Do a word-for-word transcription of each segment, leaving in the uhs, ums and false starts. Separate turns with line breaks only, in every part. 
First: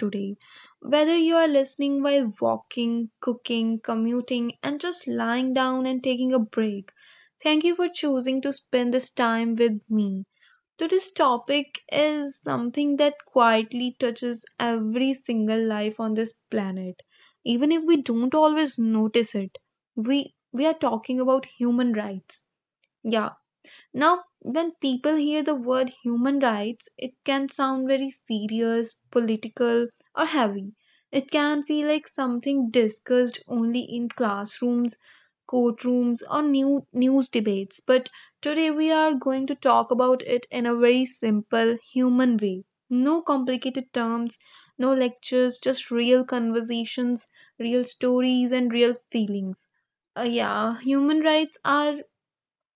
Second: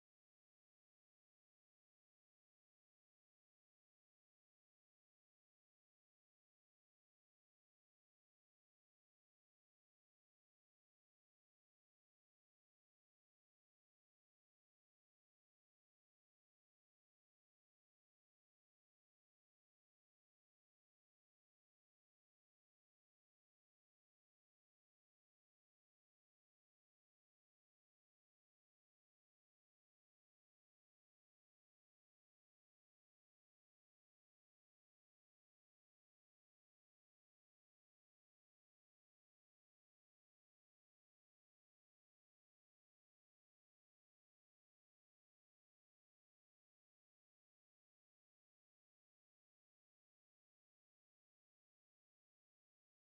today. Whether you are listening while walking, cooking, commuting, and just lying down and taking a break, thank you for choosing to spend this time with me. Today's topic is something that quietly touches every single life on this planet, even if we don't always notice it. We we are talking about human rights. Yeah, now, when people hear the word human rights, it can sound very serious, political, or heavy. It can feel like something discussed only in classrooms, courtrooms, or new news debates. But today we are going to talk about it in a very simple human way. No complicated terms, no lectures, just real conversations, real stories, and real feelings. Uh, yeah, human rights are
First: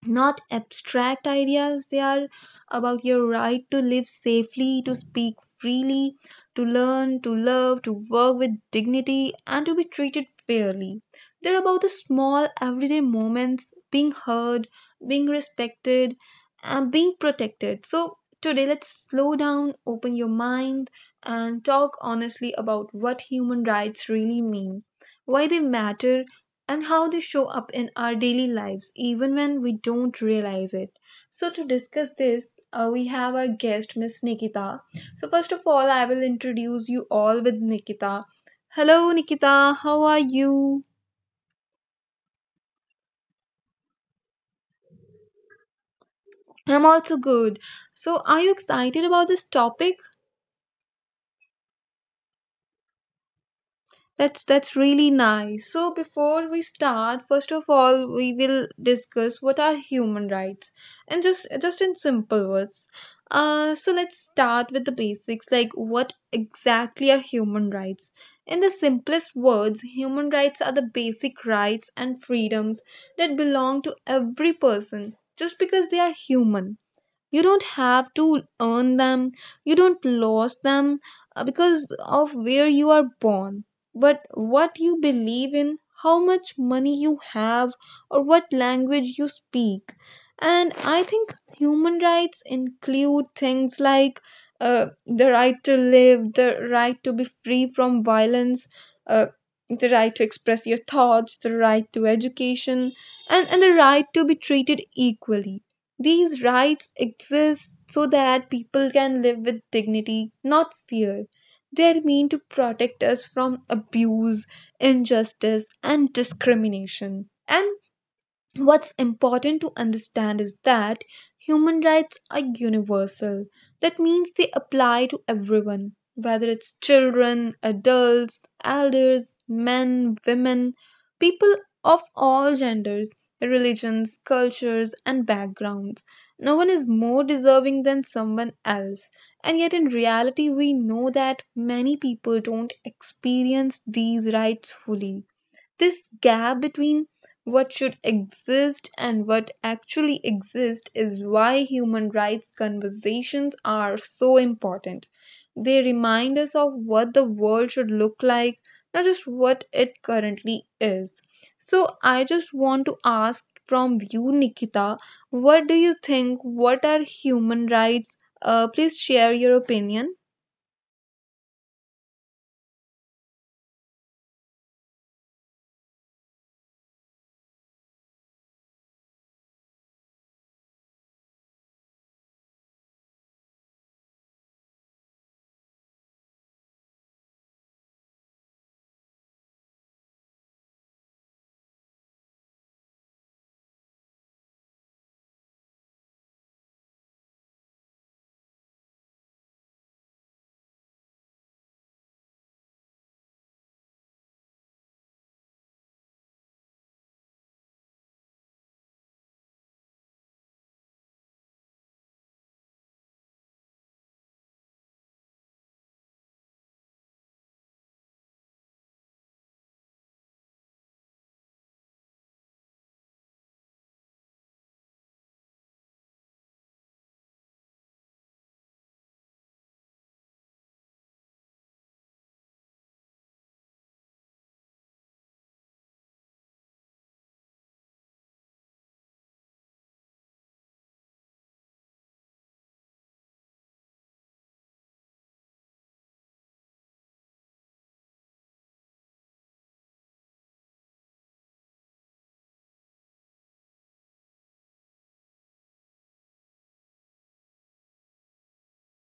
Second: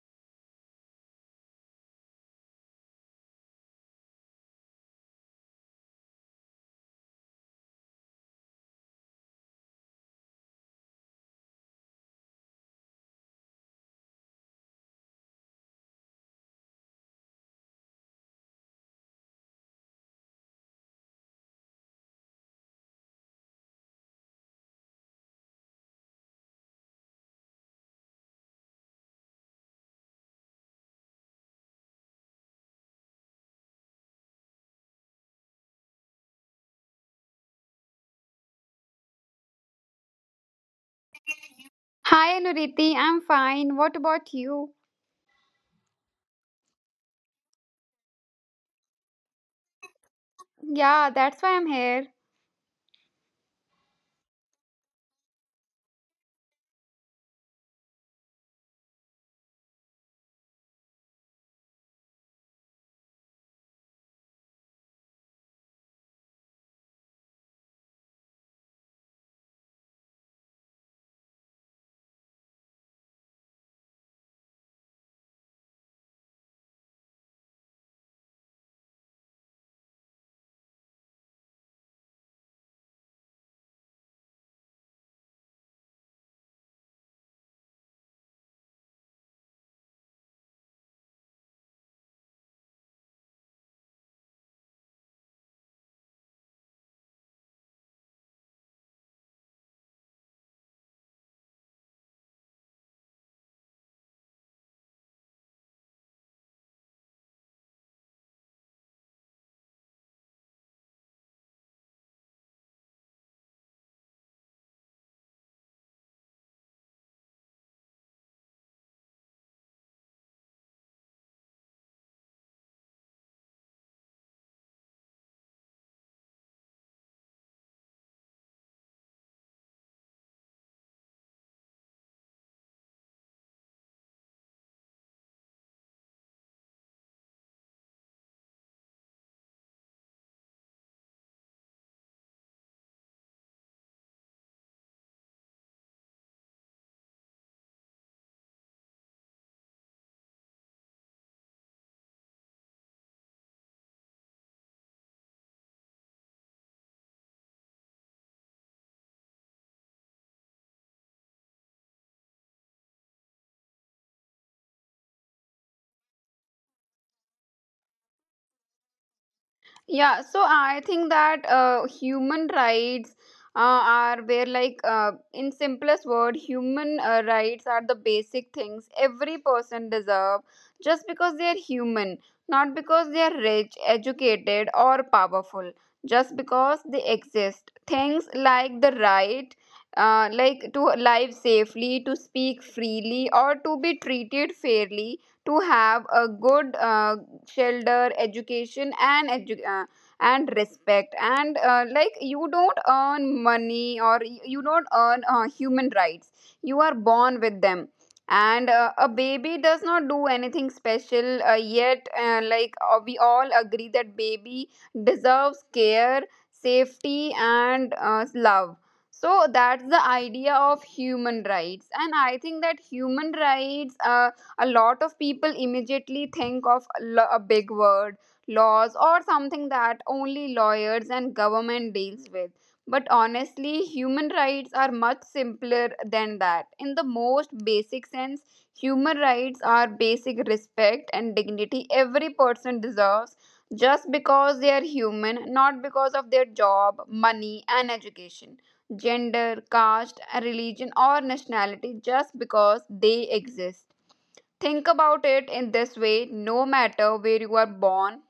not abstract ideas. They are about your right to live safely, to speak freely, to learn, to love, to work with dignity, and to be treated fairly. They're about the small everyday moments: being heard, being respected, and being protected. So today let's slow down, open your mind, and talk honestly about what human rights really mean, why they matter, and how they show up in our daily lives, even when we don't realize it. So, to discuss this, uh, we have our guest, Miss Nikita. So, first of all, I will introduce you all with Nikita. Hello, Nikita, how are you?
Hi Anuriti, I'm fine. What about you?
I'm also good. So, are you excited about this topic?
Yeah, that's why I'm here.
That's that's really nice. So before we start, first of all, we will discuss what are human rights, and just just in simple words. Uh, so let's start with the basics, like what exactly are human rights? In the simplest words, human rights are the basic rights and freedoms that belong to every person just because they are human. You don't have to earn them. You don't lose them uh, because of where you are born, but what you believe in, how much money you have, or what language you speak. And I think human rights include things like uh, the right to live, the right to be free from violence, uh, the right to express your thoughts, the right to education, and, and the right to be treated equally. These rights exist so that people can live with dignity, not fear. They're meant to protect us from abuse, injustice, and discrimination. And what's important to understand is that human rights are universal. That means they apply to everyone, whether it's children, adults, elders, men, women, people of all genders, religions, cultures, and backgrounds. No one is more deserving than someone else. And yet, in reality, we know that many people don't experience these rights fully. This gap between what should exist and what actually exists is why human rights conversations are so important. They remind us of what the world should look like, not just what it currently is. So, I just want to ask from you, Nikita, what do you think? What are human rights? Uh, please share your opinion.
Yeah, so I think that uh, human rights uh, are where, like, uh, in simplest word, human uh, rights are the basic things every person deserve just because they are human, not because they are rich, educated, or powerful. Just because they exist. Things like the right uh, like to live safely, to speak freely, or to be treated fairly to have a good uh, shelter education and edu- uh, and respect and uh, like you don't earn money or y- you don't earn uh, human rights. You are born with them. And uh, a baby does not do anything special uh, yet, uh, like uh, we all agree that baby deserves care, safety, and uh, love. So that's the idea of human rights. And I think that human rights, uh, a lot of people immediately think of a lo- a big word, laws or something that only lawyers and government deals with, but honestly human rights are much simpler than that. In the most basic sense, human rights are basic respect and dignity every person deserves just because they are human, not because of their job, money, and education, gender, caste, religion, or nationality. Just because they exist. Think about it in this way: no matter where you are born,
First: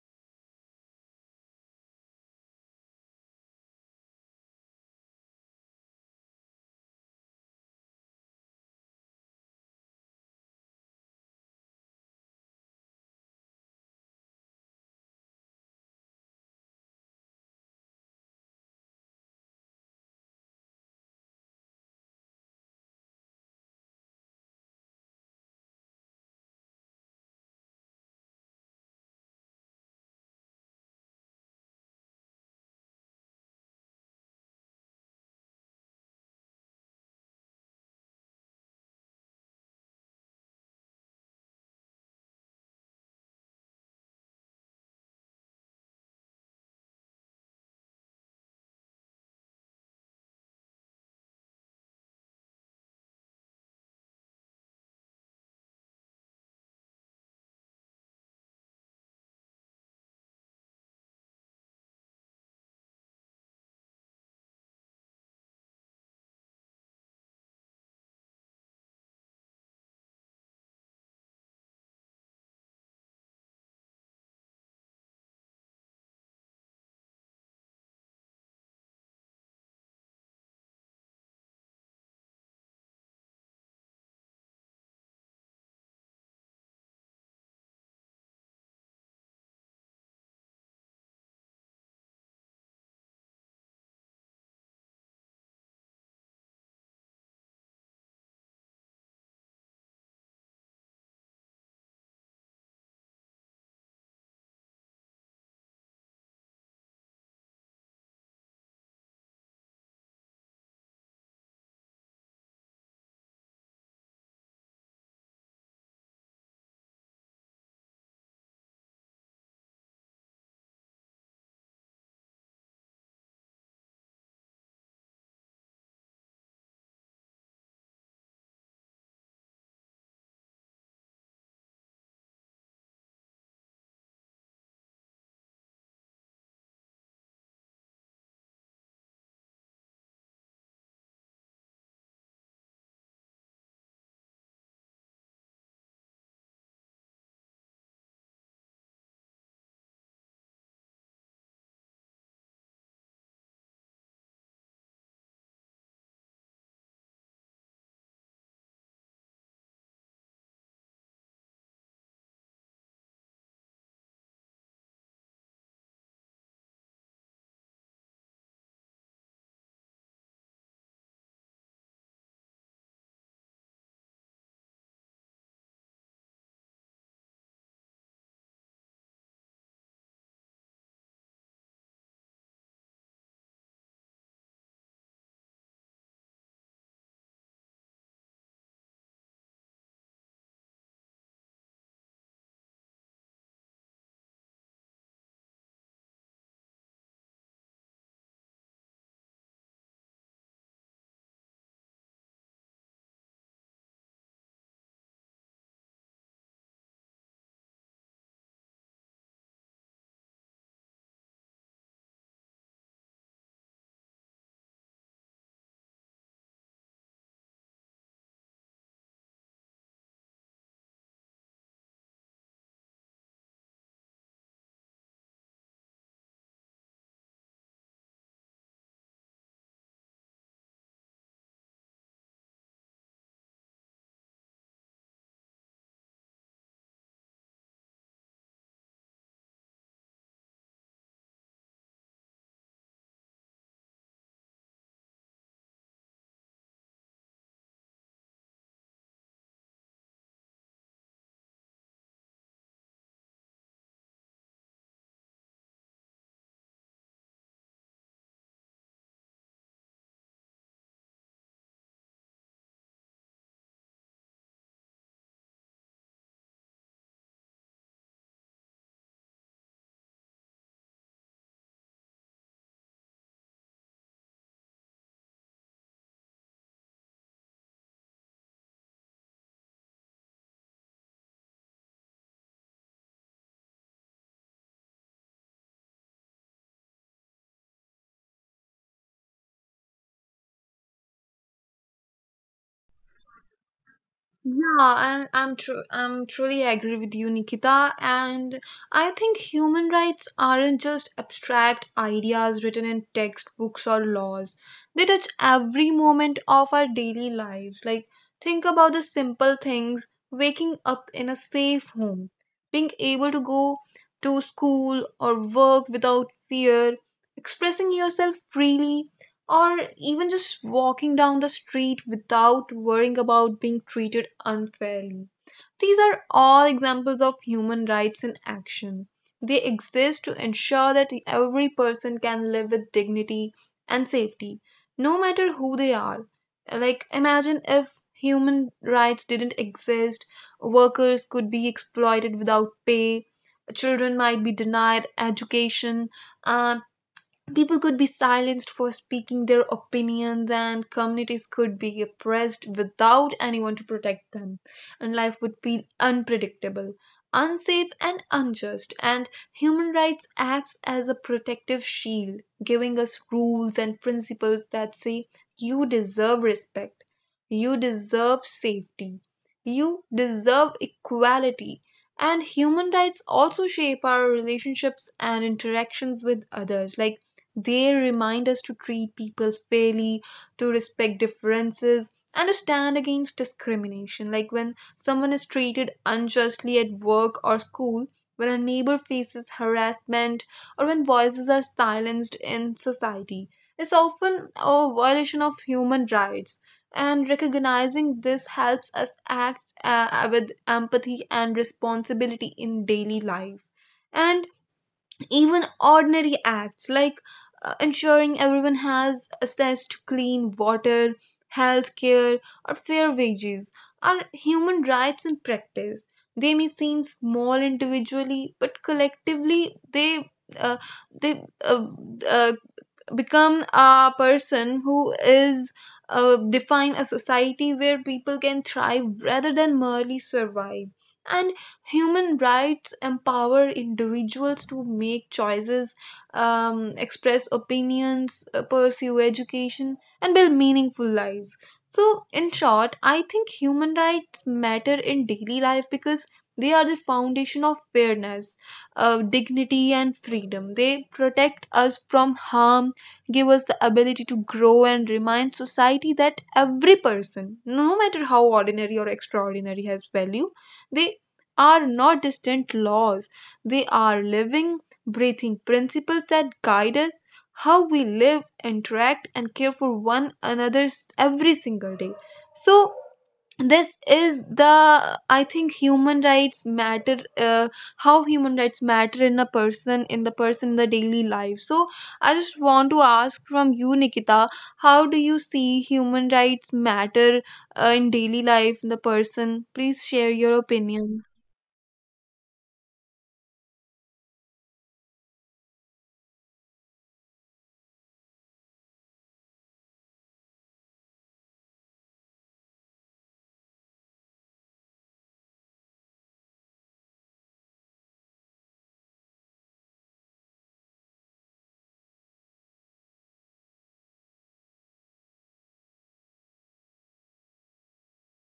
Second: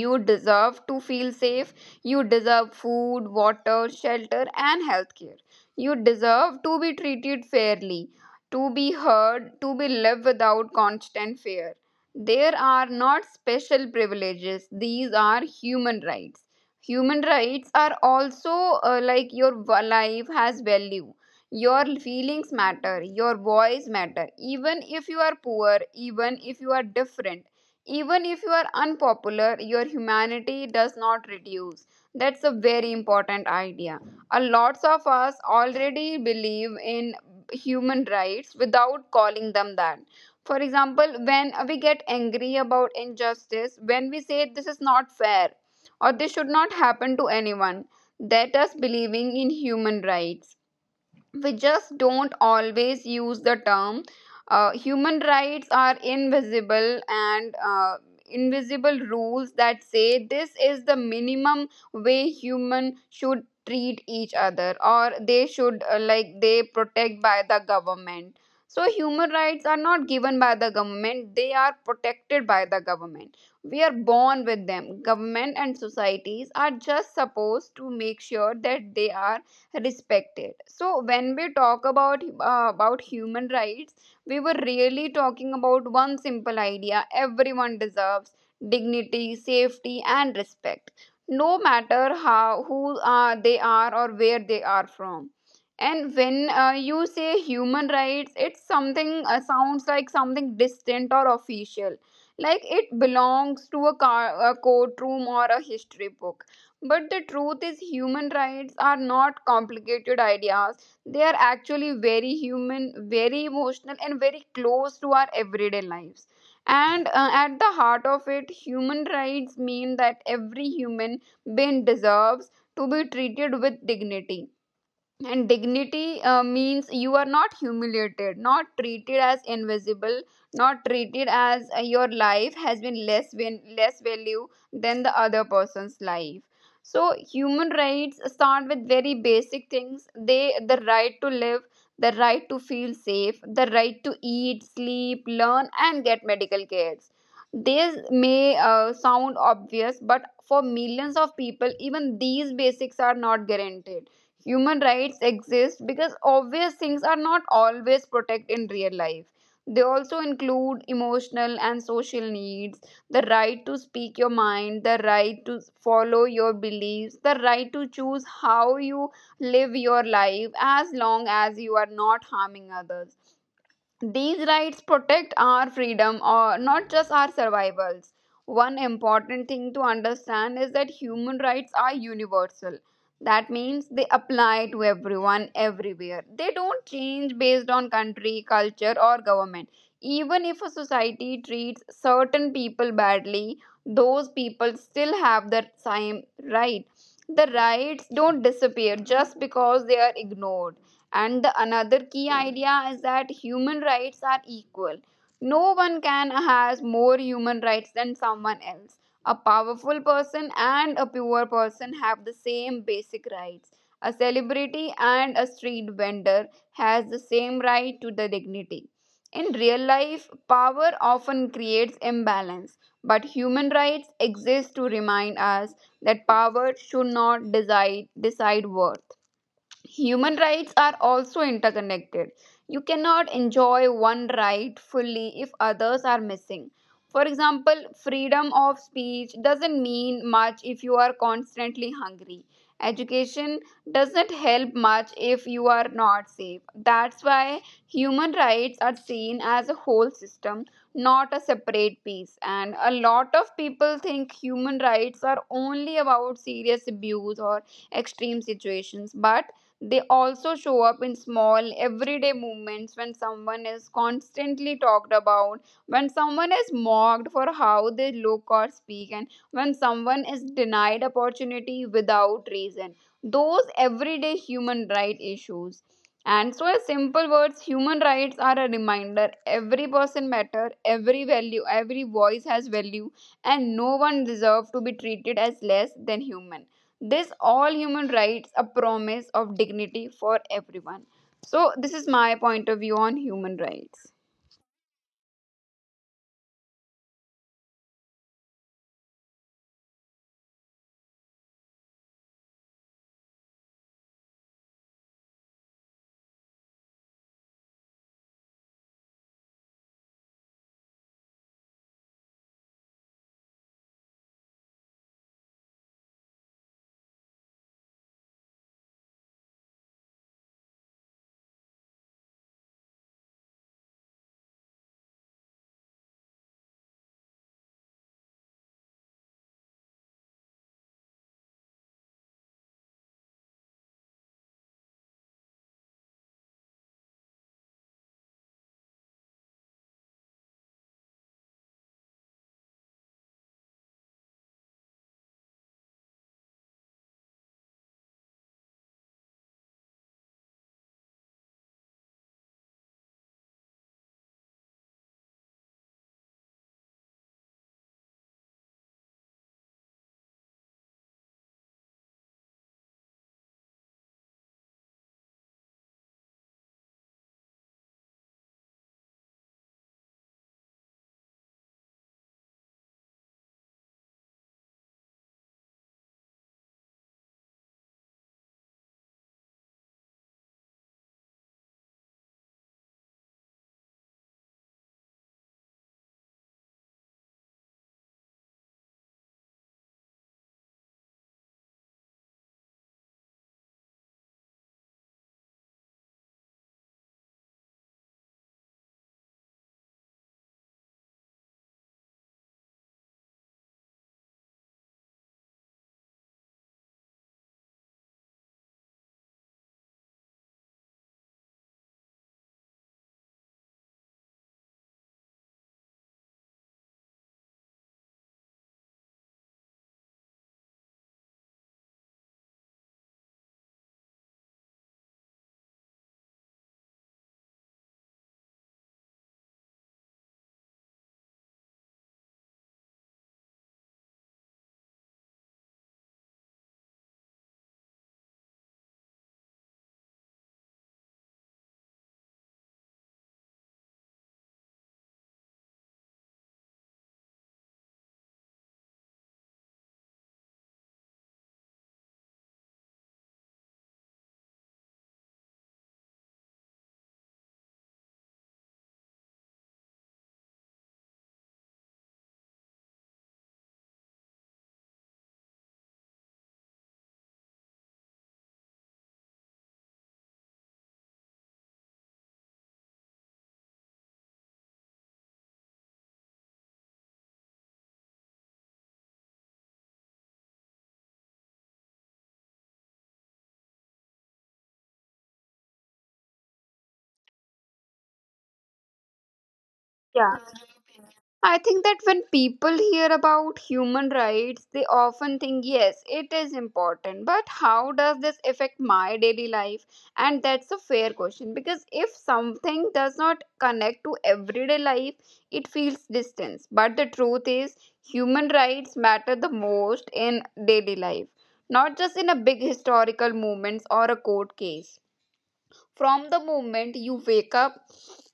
you deserve to feel safe. You deserve food, water, shelter, and healthcare. You deserve to be treated fairly, to be heard, to be lived without constant fear. There are not special privileges, these are human rights. Human rights are also, uh, like your v- life has value. Your feelings matter, your voice matter, even if you are poor, even if you are different, even if you are unpopular, your humanity does not reduce. That's a very important idea. A lots of us already believe in human rights without calling them that. For example, when we get angry about injustice, when we say this is not fair or this should not happen to anyone, that is believing in human rights. We just don't always use the term. Uh, human rights are invisible and, uh, invisible rules that say this is the minimum way human should treat each other, or they should, uh, like they protect by the government. So human rights are not given by the government, they are protected by the government. We are born with them. Government and societies are just supposed to make sure that they are respected. So when we talk about, uh, about human rights, we were really talking about one simple idea: everyone deserves dignity, safety, and respect, no matter how, who uh, they are or where they are from. And when, uh, you say human rights, it's something, uh, sounds like something distant or official, like it belongs to a, car, a courtroom, or a history book. But the truth is, human rights are not complicated ideas. They are actually very human, very emotional, and very close to our everyday lives. And uh, at the heart of it, human rights mean that every human being deserves to be treated with dignity. And dignity uh, means you are not humiliated, not treated as invisible, not treated as, uh, your life has been less val- less value than the other person's life. So human rights start with very basic things. They the right to live, the right to feel safe, the right to eat, sleep, learn, and get medical cares. These may uh, sound obvious, but for millions of people, even these basics are not guaranteed. Human rights exist because obvious things are not always protected in real life. They also include emotional and social needs, the right to speak your mind, the right to follow your beliefs, the right to choose how you live your life as long as you are not harming others. These rights protect our freedom or not just our survivals. One important thing to understand is that human rights are universal. That means they apply to everyone everywhere. They don't change based on country, culture, or government. Even if a society treats certain people badly, those people still have the same right. The rights don't disappear just because they are ignored. And the another key idea is that human rights are equal. No one can has more human rights than someone else. A powerful person and a poor person have the same basic rights. A celebrity and a street vendor has the same right to the dignity. In real life power often creates imbalance, but human rights exist to remind us that power should not decide decide worth. Human rights are also interconnected. You cannot enjoy one right fully if others are missing. For example, freedom of speech doesn't mean much if you are constantly hungry. Education doesn't help much if you are not safe. That's why human rights are seen as a whole system, not a separate piece. And a lot of people think human rights are only about serious abuse or extreme situations, but they also show up in small, everyday movements when someone is constantly talked about, when someone is mocked for how they look or speak, and when someone is denied opportunity without reason. Those everyday human rights issues. And so, in simple words, human rights are a reminder every person matter, every value, every voice has value, and no one deserves to be treated as less than human. This all human rights a promise of dignity for everyone. So this is my point of view on human rights.
Yeah, I'm I'm true I'm truly agree with you, Nikita. And I think human rights aren't just abstract ideas written in textbooks or laws. They touch every moment of our daily lives. Like, think about the simple things: waking up in a safe home, being able to go to school or work without fear, expressing yourself freely, or even just walking down the street without worrying about being treated unfairly. These are all examples of human rights in action. They exist to ensure that every person can live with dignity and safety, no matter who they are. Like, imagine if human rights didn't exist: workers could be exploited without pay, children might be denied education, and people could be silenced for speaking their opinions, and communities could be oppressed without anyone to protect them, and life would feel unpredictable, unsafe, and unjust. And human rights acts as a protective shield, giving us rules and principles that say you deserve respect, you deserve safety, you deserve equality. And human rights also shape our relationships and interactions with others. Like, they remind us to treat people fairly, to respect differences, and to stand against discrimination. Like when someone is treated unjustly at work or school, when a neighbor faces harassment, or when voices are silenced in society. It's often a violation of human rights. And recognizing this helps us act uh, with empathy and responsibility in daily life. And even ordinary acts like uh, ensuring everyone has access to clean water, health care, or fair wages are human rights in practice. They may seem small individually, but collectively they uh, they uh, uh, become a person who is uh, define a society where people can thrive rather than merely survive. And human rights empower individuals to make choices, um, express opinions, uh, pursue education, and build meaningful lives. So in short, I think human rights matter in daily life because they are the foundation of fairness, uh, dignity, and freedom. They protect us from harm, give us the ability to grow, and remind society that every person, no matter how ordinary or extraordinary, has value. They are not distant laws, they are living, breathing principles that guide us how we live, interact, and care for one another every single day. So, this is the I think human rights matter uh, how human rights matter in a person in the person in the daily life. So I just want to ask from you, Nikita, how do you see human rights matter uh, in daily life in the person. Please share your
Yeah,
opinion.
I think that when people hear about human rights, they often think, yes, it is important, but how does this affect my daily life? And that's a fair question because if something does not connect to everyday life, it feels distance. But the truth is, human rights matter the most in daily life, not just in a big historical moments or a court case. From the moment you wake up,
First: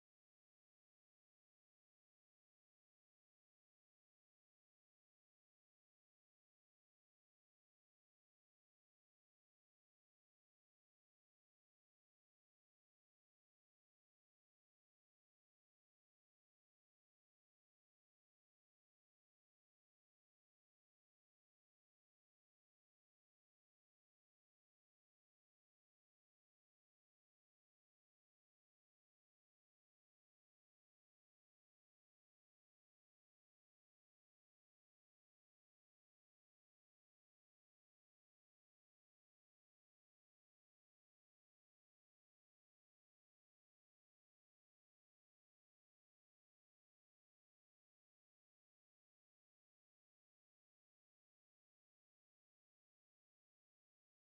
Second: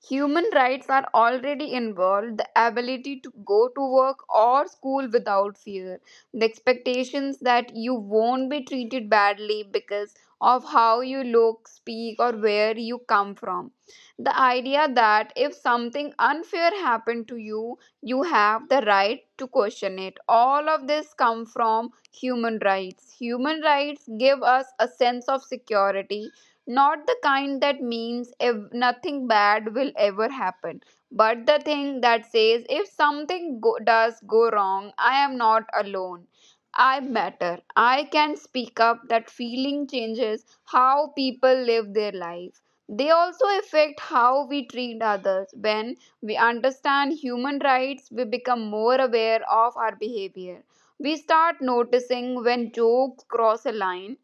human rights are already involved, the ability to go to work or school without fear, the expectations that you won't be treated badly because of how you look, speak, or where you come from. The idea that if something unfair happened to you, you have the right to question it. All of this come from human rights. Human rights give us a sense of security, not the kind that means ev- nothing bad will ever happen, but the thing that says if something go- does go wrong, I am not alone. I matter. I can speak up. That feeling changes how people live their life. They also affect how we treat others. When we understand human rights, we become more aware of our behavior. We start noticing when jokes cross a line,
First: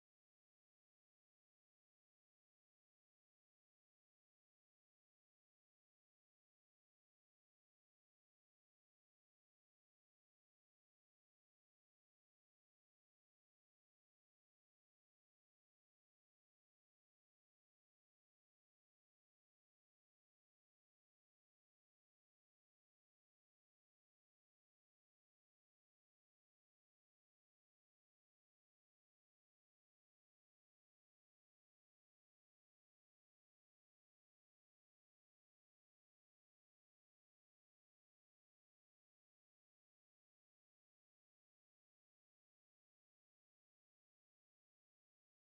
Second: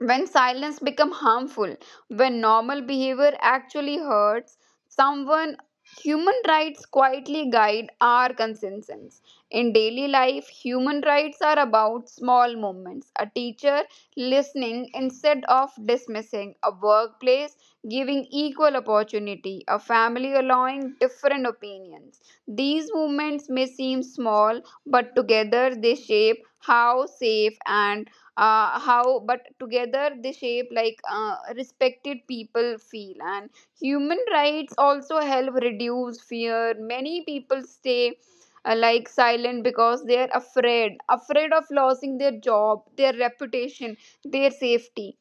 when silence becomes harmful, when normal behavior actually hurts someone, human rights quietly guide our consistence. In daily life, human rights are about small movements. A teacher listening instead of dismissing, a workplace giving equal opportunity, a family allowing different opinions. These movements may seem small, but together they shape how safe and, uh, how but together they shape like uh, respected people feel. And human rights also help reduce fear. Many people stay, uh, like silent because they are afraid afraid of losing their job, their reputation, their safety.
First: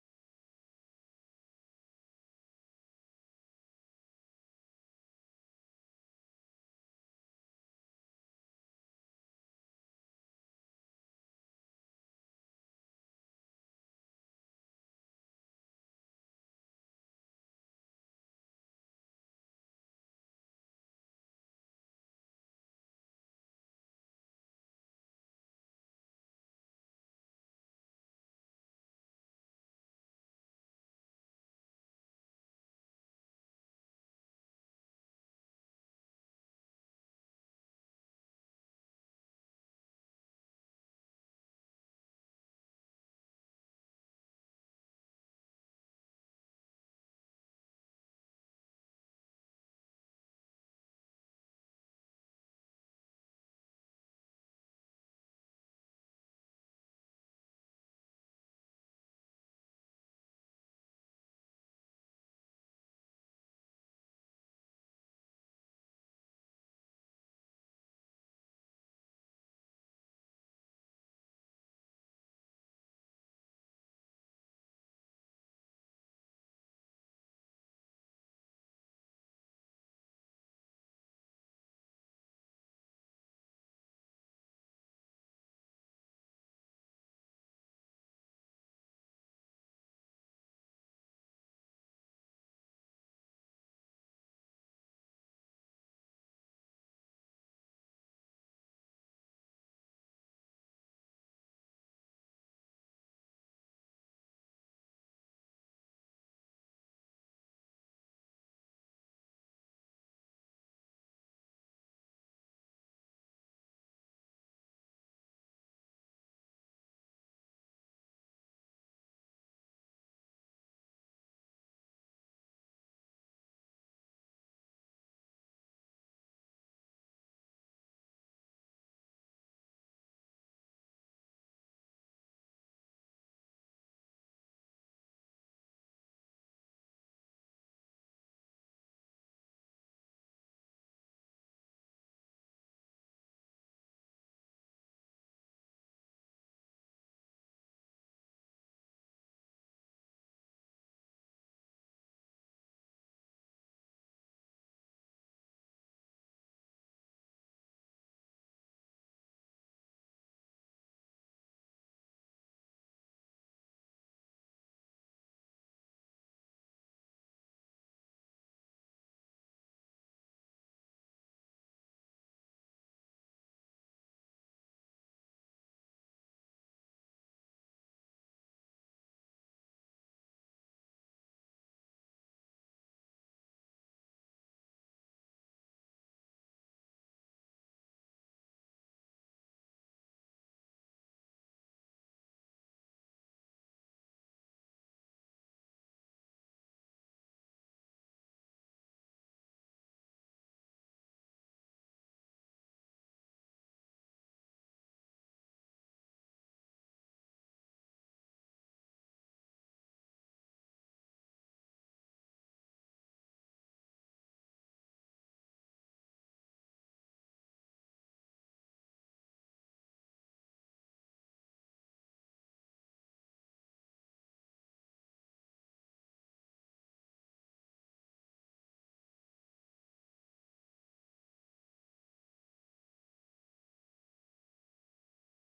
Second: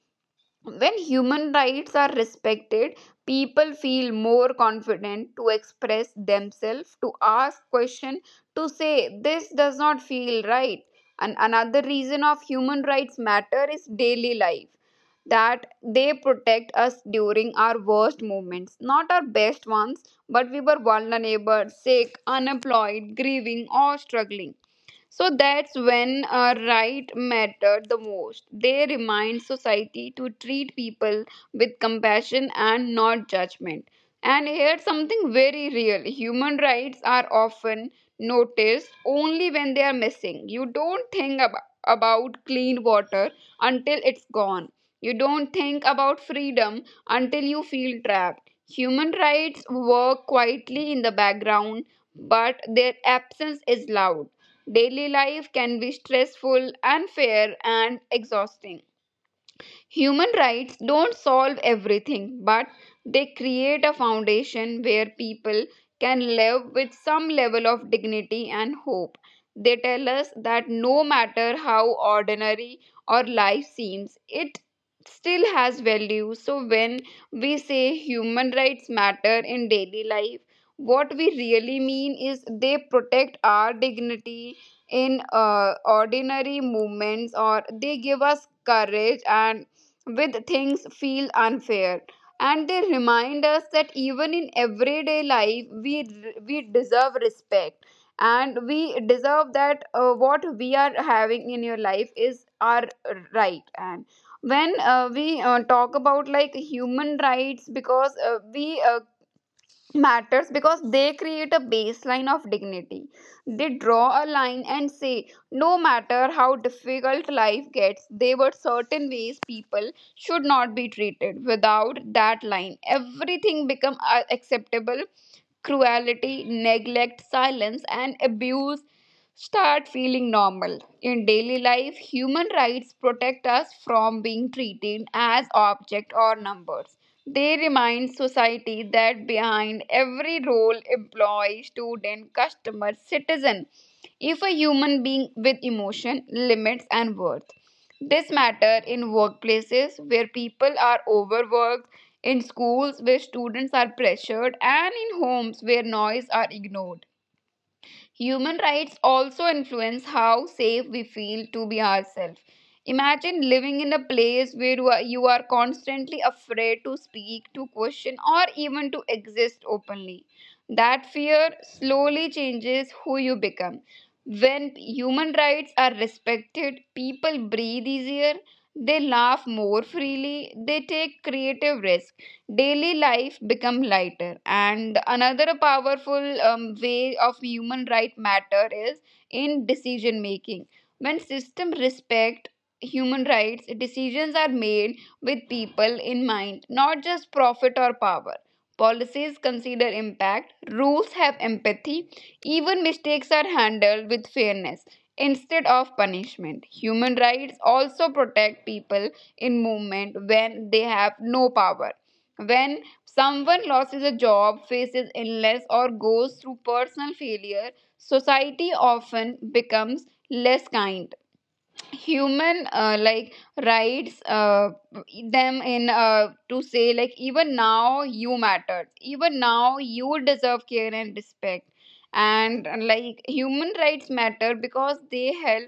When human rights are respected, people feel more confident to express themselves, to ask questions, to say, this does not feel right. And another reason of human rights matter is daily life, that they protect us during our worst moments, not our best ones, but we were vulnerable, sick, unemployed, grieving, or struggling. So that's when uh, right mattered the most. They remind society to treat people with compassion and not judgment. And here's something very real: human rights are often noticed only when they are missing. You don't think ab- about clean water until it's gone. You don't think about freedom until you feel trapped. Human rights work quietly in the background, but their absence is loud. Daily life can be stressful, unfair, and exhausting. Human rights don't solve everything, but they create a foundation where people can live with some level of dignity and hope. They tell us that no matter how ordinary our life seems, it still has value. So, when we say human rights matter in daily life, what we really mean is they protect our dignity in uh, ordinary moments, or they give us courage and with things feel unfair, and they remind us that even in everyday life, we we deserve respect, and we deserve that, uh, what we are having in your life is our right. And when uh, we uh, talk about like human rights, because uh, we uh, matters because they create a baseline of dignity. They draw a line and say, no matter how difficult life gets, there were certain ways people should not be treated. Without that line, everything become uh, acceptable. Cruelty, neglect, silence, and abuse start feeling normal. In daily life, human rights protect us from being treated as objects or numbers. They remind society that behind every role, employee, student, customer, citizen, if a human being with emotion, limits, and worth. This matter in workplaces where people are overworked, in schools where students are pressured, and in homes where noise are ignored. Human rights also influence how safe we feel to be ourselves. Imagine living in a place where you are you are constantly afraid to speak, to question, or even to exist openly. That fear slowly changes who you become. When human rights are respected, people breathe easier, they laugh more freely, they take creative risks. Daily life become lighter, and another powerful um, way of human right matter is in decision making. When system respect human rights, decisions are made with people in mind, not just profit or power. Policies consider impact, rules have empathy, even mistakes are handled with fairness instead of punishment. Human rights also protect people in movement when they have no power. When someone loses a job, faces illness, or goes through personal failure, society often becomes less kind. Human uh, like rights uh, them in, uh, to say, like, even now you matter, even now you deserve care and respect. And uh, like, human rights matter because they help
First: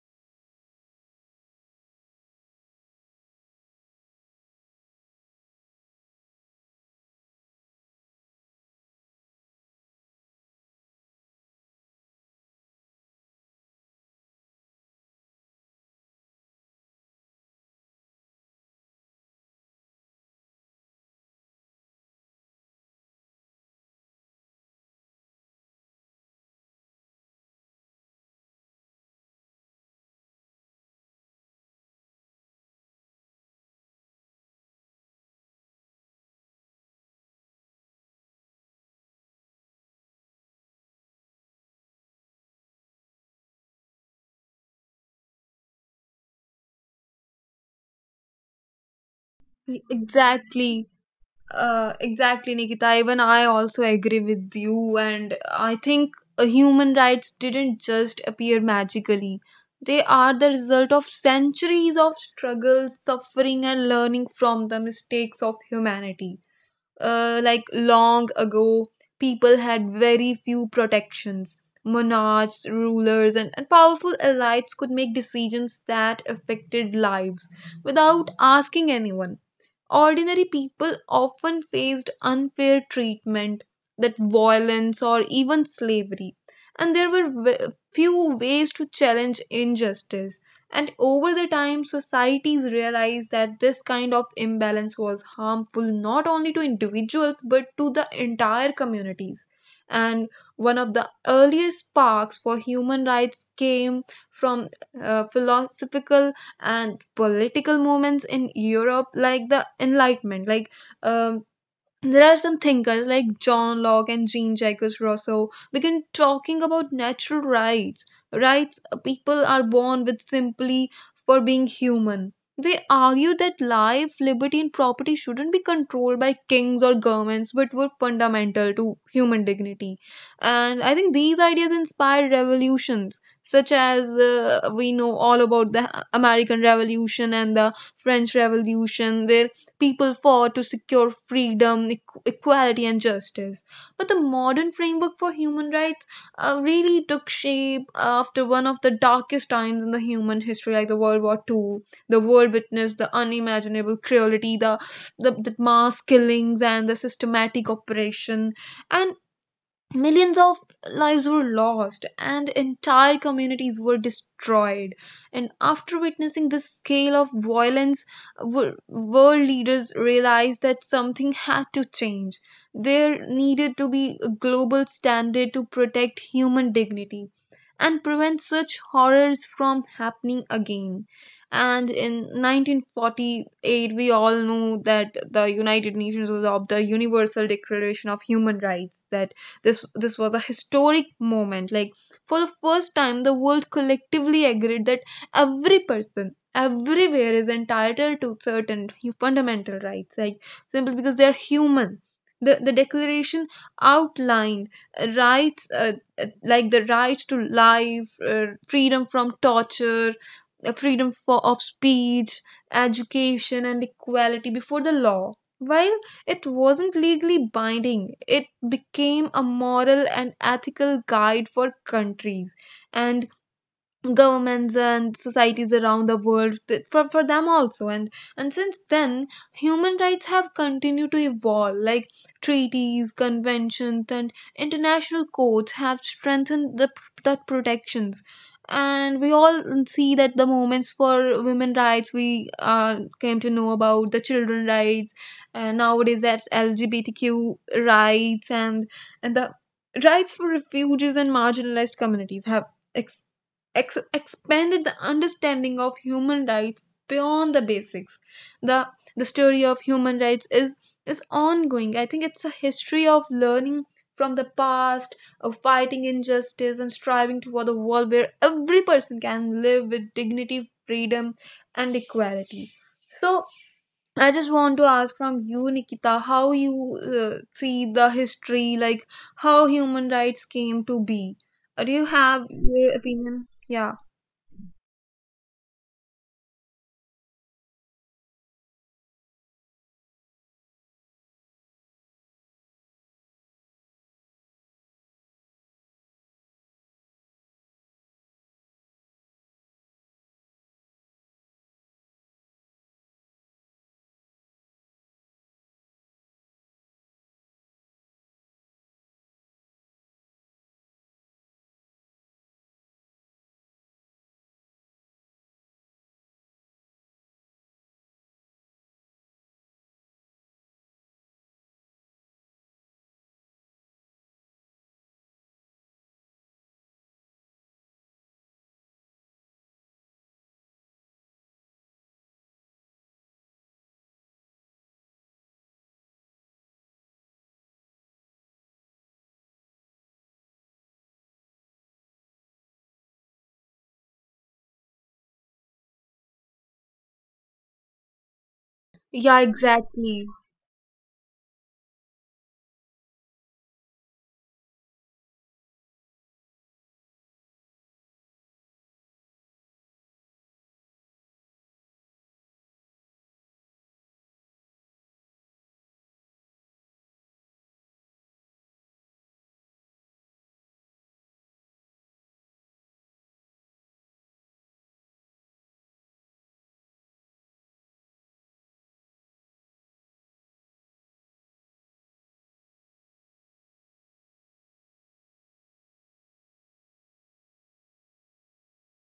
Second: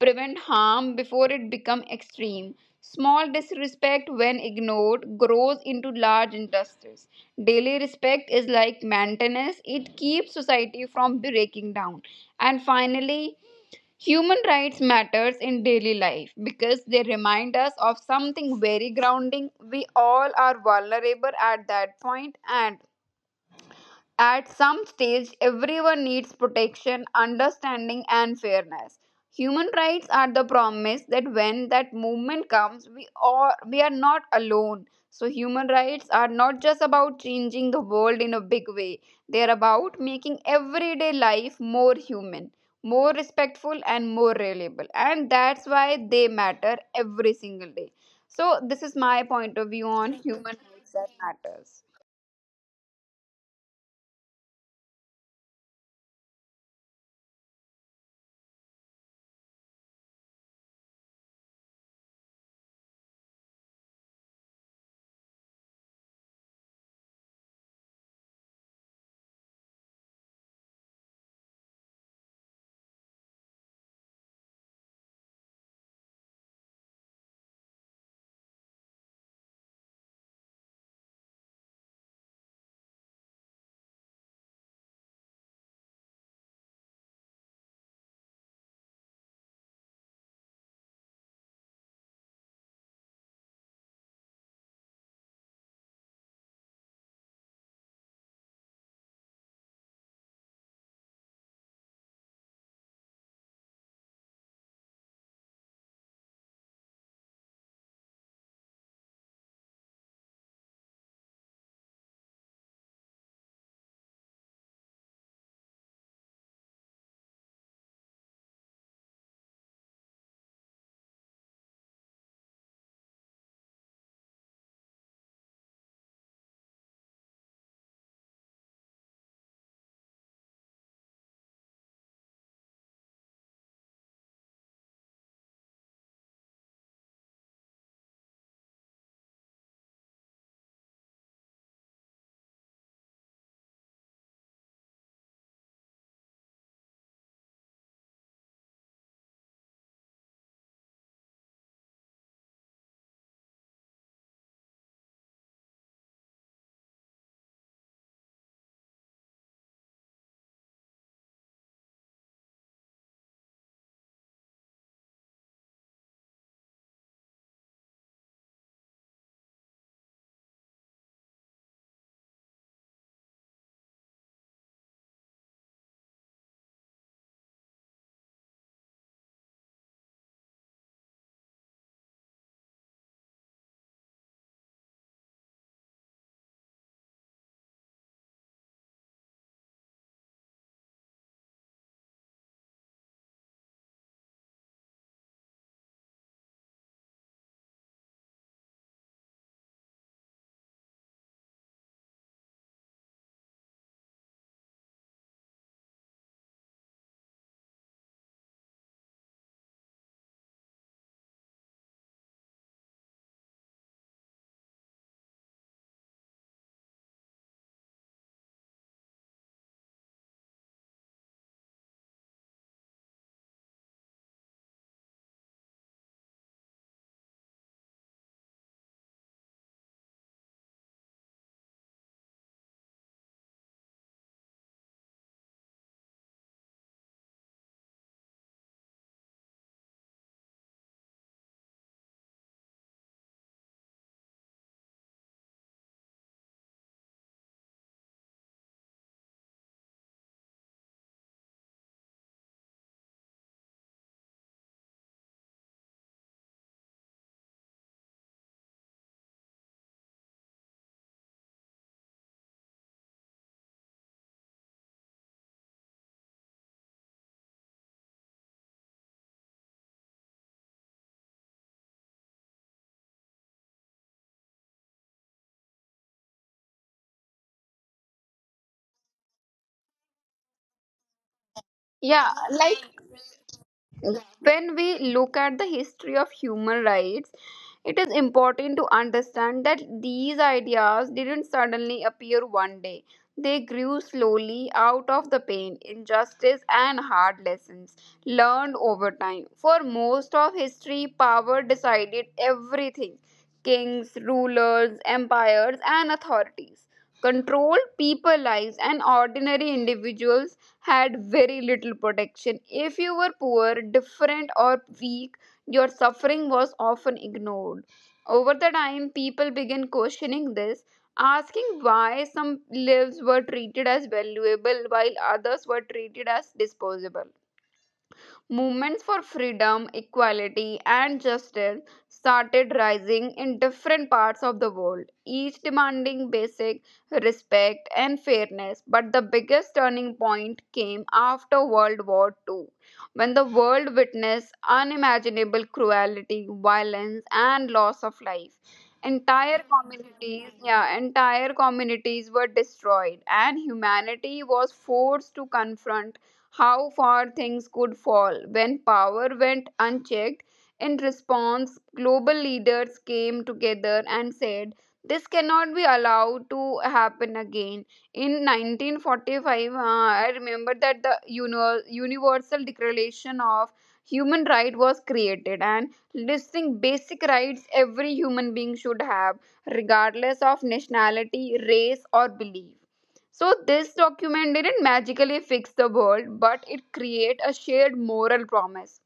prevent harm before it become extreme. Small disrespect, when ignored, grows into large injustice. Daily respect is like maintenance, it keeps society from breaking down. And finally, human rights matters in daily life because they remind us of something very grounding. We all are vulnerable at that point, and at some stage, everyone needs protection, understanding, and fairness. Human rights are the promise that when that movement comes, we are, we are not alone. So, human rights are not just about changing the world in a big way, they are about making everyday life more human, more respectful, and more reliable. And that's why they matter every single day. So, this is my point of view
E-
on human rights
Exactly.
that matters.
Uh, exactly, Nikita. Even I also agree with you, and I think uh, human rights didn't just appear magically. They are the result of centuries of struggles, suffering, and learning from the mistakes of humanity. Uh, like long ago, people had very few protections. Monarchs, rulers, and, and powerful elites could make decisions that affected lives without asking anyone. Ordinary people often faced unfair treatment, that violence, or even slavery, and there were ve- few ways to challenge injustice. And over the time, societies realized that this kind of imbalance was harmful not only to individuals but to the entire communities. And one of the earliest sparks for human rights came from uh, philosophical and political movements in Europe, like the Enlightenment. Like, um there are some thinkers like John Locke and Jean Jacques Rousseau begin talking about natural rights. Rights uh, people are born with simply for being human. They argue that life, liberty, and property shouldn't be controlled by kings or governments but were fundamental to human dignity. And I think these ideas inspired revolutions, such as, uh, we know all about the American Revolution and the French Revolution, where people fought to secure freedom, equ- equality, and justice. But the modern framework for human rights uh, really took shape after one of the darkest times in the human history, like the World War two. The world witnessed the unimaginable cruelty, the, the, the mass killings, and the systematic oppression. And millions of lives were lost and entire communities were destroyed. And after witnessing this scale of violence, wor- world leaders realized that something had to change. There needed to be a global standard to protect human dignity and prevent such horrors from happening again. And in nineteen forty-eight, we all know that the United Nations adopted the Universal Declaration of Human Rights. That this this was a historic moment. Like, for the first time, the world collectively agreed that every person everywhere is entitled to certain fundamental rights, like simply because they are human. The, the declaration outlined uh, rights uh, uh, like the right to life, uh, freedom from torture, uh, freedom for, of speech, education, and equality before the law. While it wasn't legally binding, it became a moral and ethical guide for countries. And governments and societies around the world th- for, for them also. and and since then, human rights have continued to evolve. Like, treaties, conventions, and international courts have strengthened the, pr- the protections, and we all see that the movements for women rights, we uh, came to know about the children rights, and nowadays that's LGBTQ rights, and and the rights for refugees and marginalized communities have ex ex- expanded the understanding of human rights beyond the basics. The the story of human rights is is ongoing. I think it's a history of learning from the past, of fighting injustice and striving toward a world where every person can live with dignity, freedom, and equality. So, I just want to ask from you, Nikita, how you uh, see the history, like how human rights came to be. Uh, Do you
Yeah,
have
like,
your opinion? Yeah.
when we look at the history of human rights, it is important to understand that these ideas didn't suddenly appear one day. They grew slowly out of the pain, injustice, and hard lessons learned over time. For most of history, power decided everything: kings, rulers, empires, and authorities controlled people lives, and ordinary individuals had very little protection. If you were poor, different, or weak, your suffering was often ignored. Over the time, people began questioning this, asking why some lives were treated as valuable while others were treated as disposable. Movements for freedom, equality, and justice started rising in different parts of the world, each demanding basic respect and fairness. But the biggest turning point came after World War the Second, when the world witnessed unimaginable cruelty, violence, and loss of life.
Yeah,
Entire
exactly.
communities, yeah, entire communities were destroyed, and humanity was forced to confront how far things could fall when power went unchecked. In response, global leaders came together and said, this cannot be allowed to happen again. In nineteen forty-five, uh, I remember that the uni- Universal Declaration of Human Right was created, and listing basic rights every human being should have, regardless of nationality, race, or belief. So, this document didn't magically fix the world, but it created a shared moral promise,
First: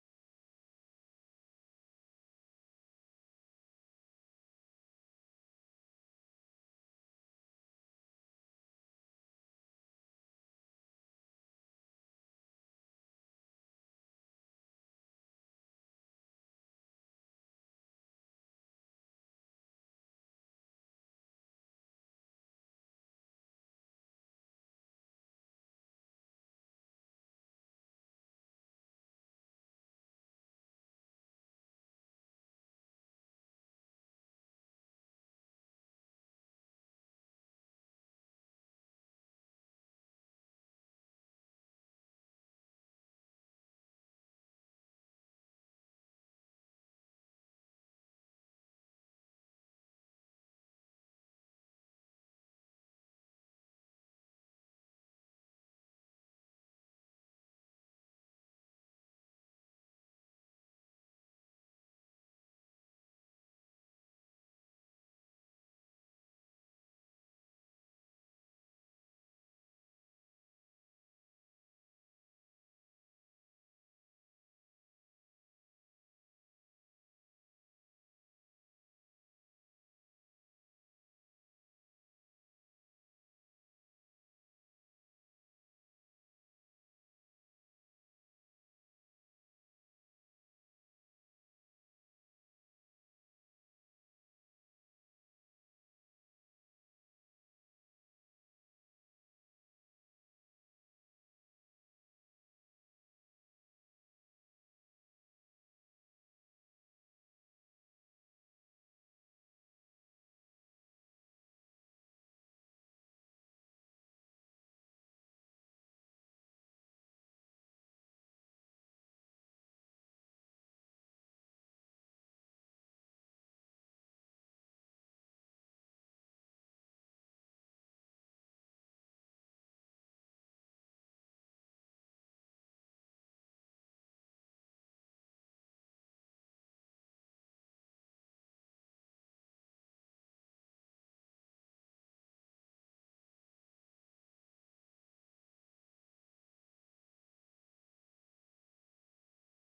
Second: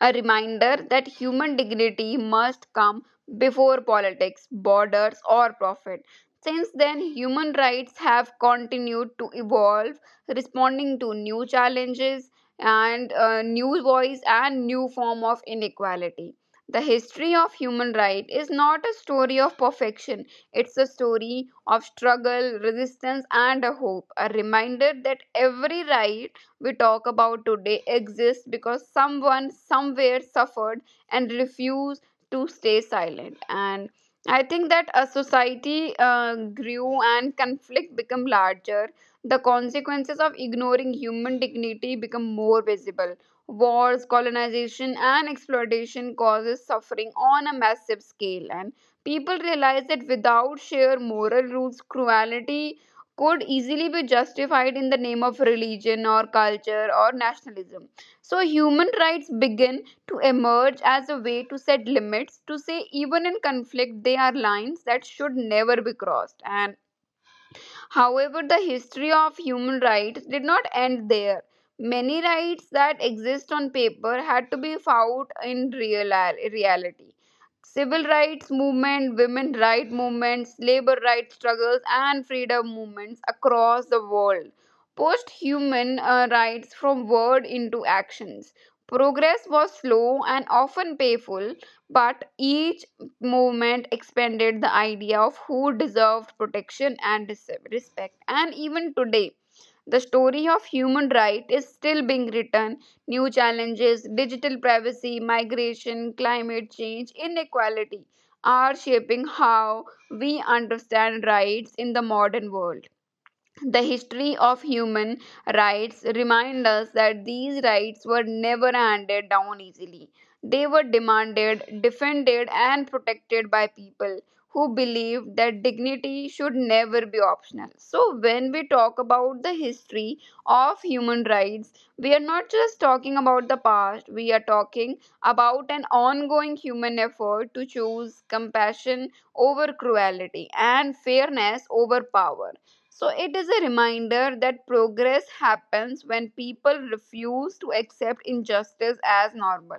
a reminder that human dignity must come before politics, borders, or profit. Since then, human rights have continued to evolve, responding to new challenges and uh, new voice and new form of inequality. The history of human right is not a story of perfection. It's a story of struggle, resistance, and a hope. A reminder that every right we talk about today exists because someone somewhere suffered and refused to stay silent. And I think that a society uh, grew and conflict become larger. The consequences of ignoring human dignity become more visible. Wars, colonization, and exploitation causes suffering on a massive scale, and people realize that without shared moral rules, cruelty could easily be justified in the name of religion, or culture, or nationalism. So, human rights begin to emerge as a way to set limits, to say, even in conflict, they are lines that should never be crossed. And, however, the history of human rights did not end there. Many rights that exist on paper had to be fought in real reality. Civil rights movement, women right movements, labor rights struggles, and freedom movements across the world. Post human uh, rights from word into actions. Progress was slow and often painful, but each movement expanded the idea of who deserved protection and dis- respect. And even today, the story of human rights is still being written. New challenges, digital privacy, migration, climate change, inequality, are shaping how we understand rights in the modern world. The history of human rights reminds us that these rights were never handed down easily. They were demanded, defended, and protected by people who believed that dignity should never be optional. So, when we talk about the history of human rights, we are not just talking about the past, we are talking about an ongoing human effort to choose compassion over cruelty and fairness over power. So, it is a reminder that progress happens when people refuse to accept injustice as normal.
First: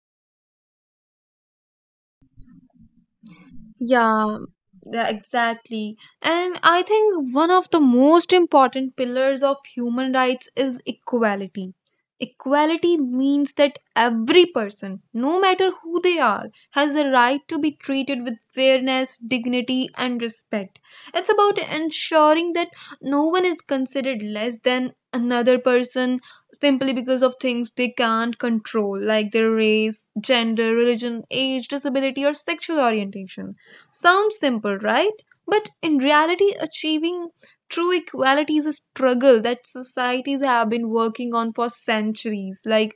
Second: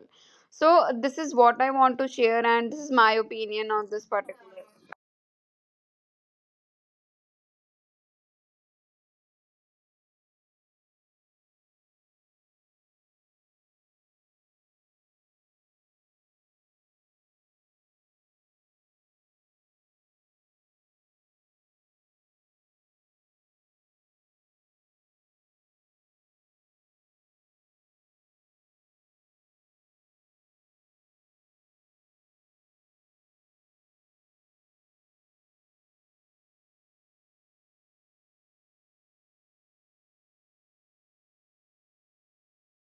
So, this is what I want to share, and this is my opinion on this
Yeah,
particular.
yeah, exactly. And I think one of the most important pillars of human rights is equality. Equality means that every person, no matter who they are, has the right to be treated with fairness, dignity, and respect. It's about ensuring that no one is considered less than another person simply because of things they can't control, like their race, gender, religion, age, disability, or sexual orientation. Sounds simple, right? But in reality, achieving true equality is a struggle that societies have been working on for centuries. Like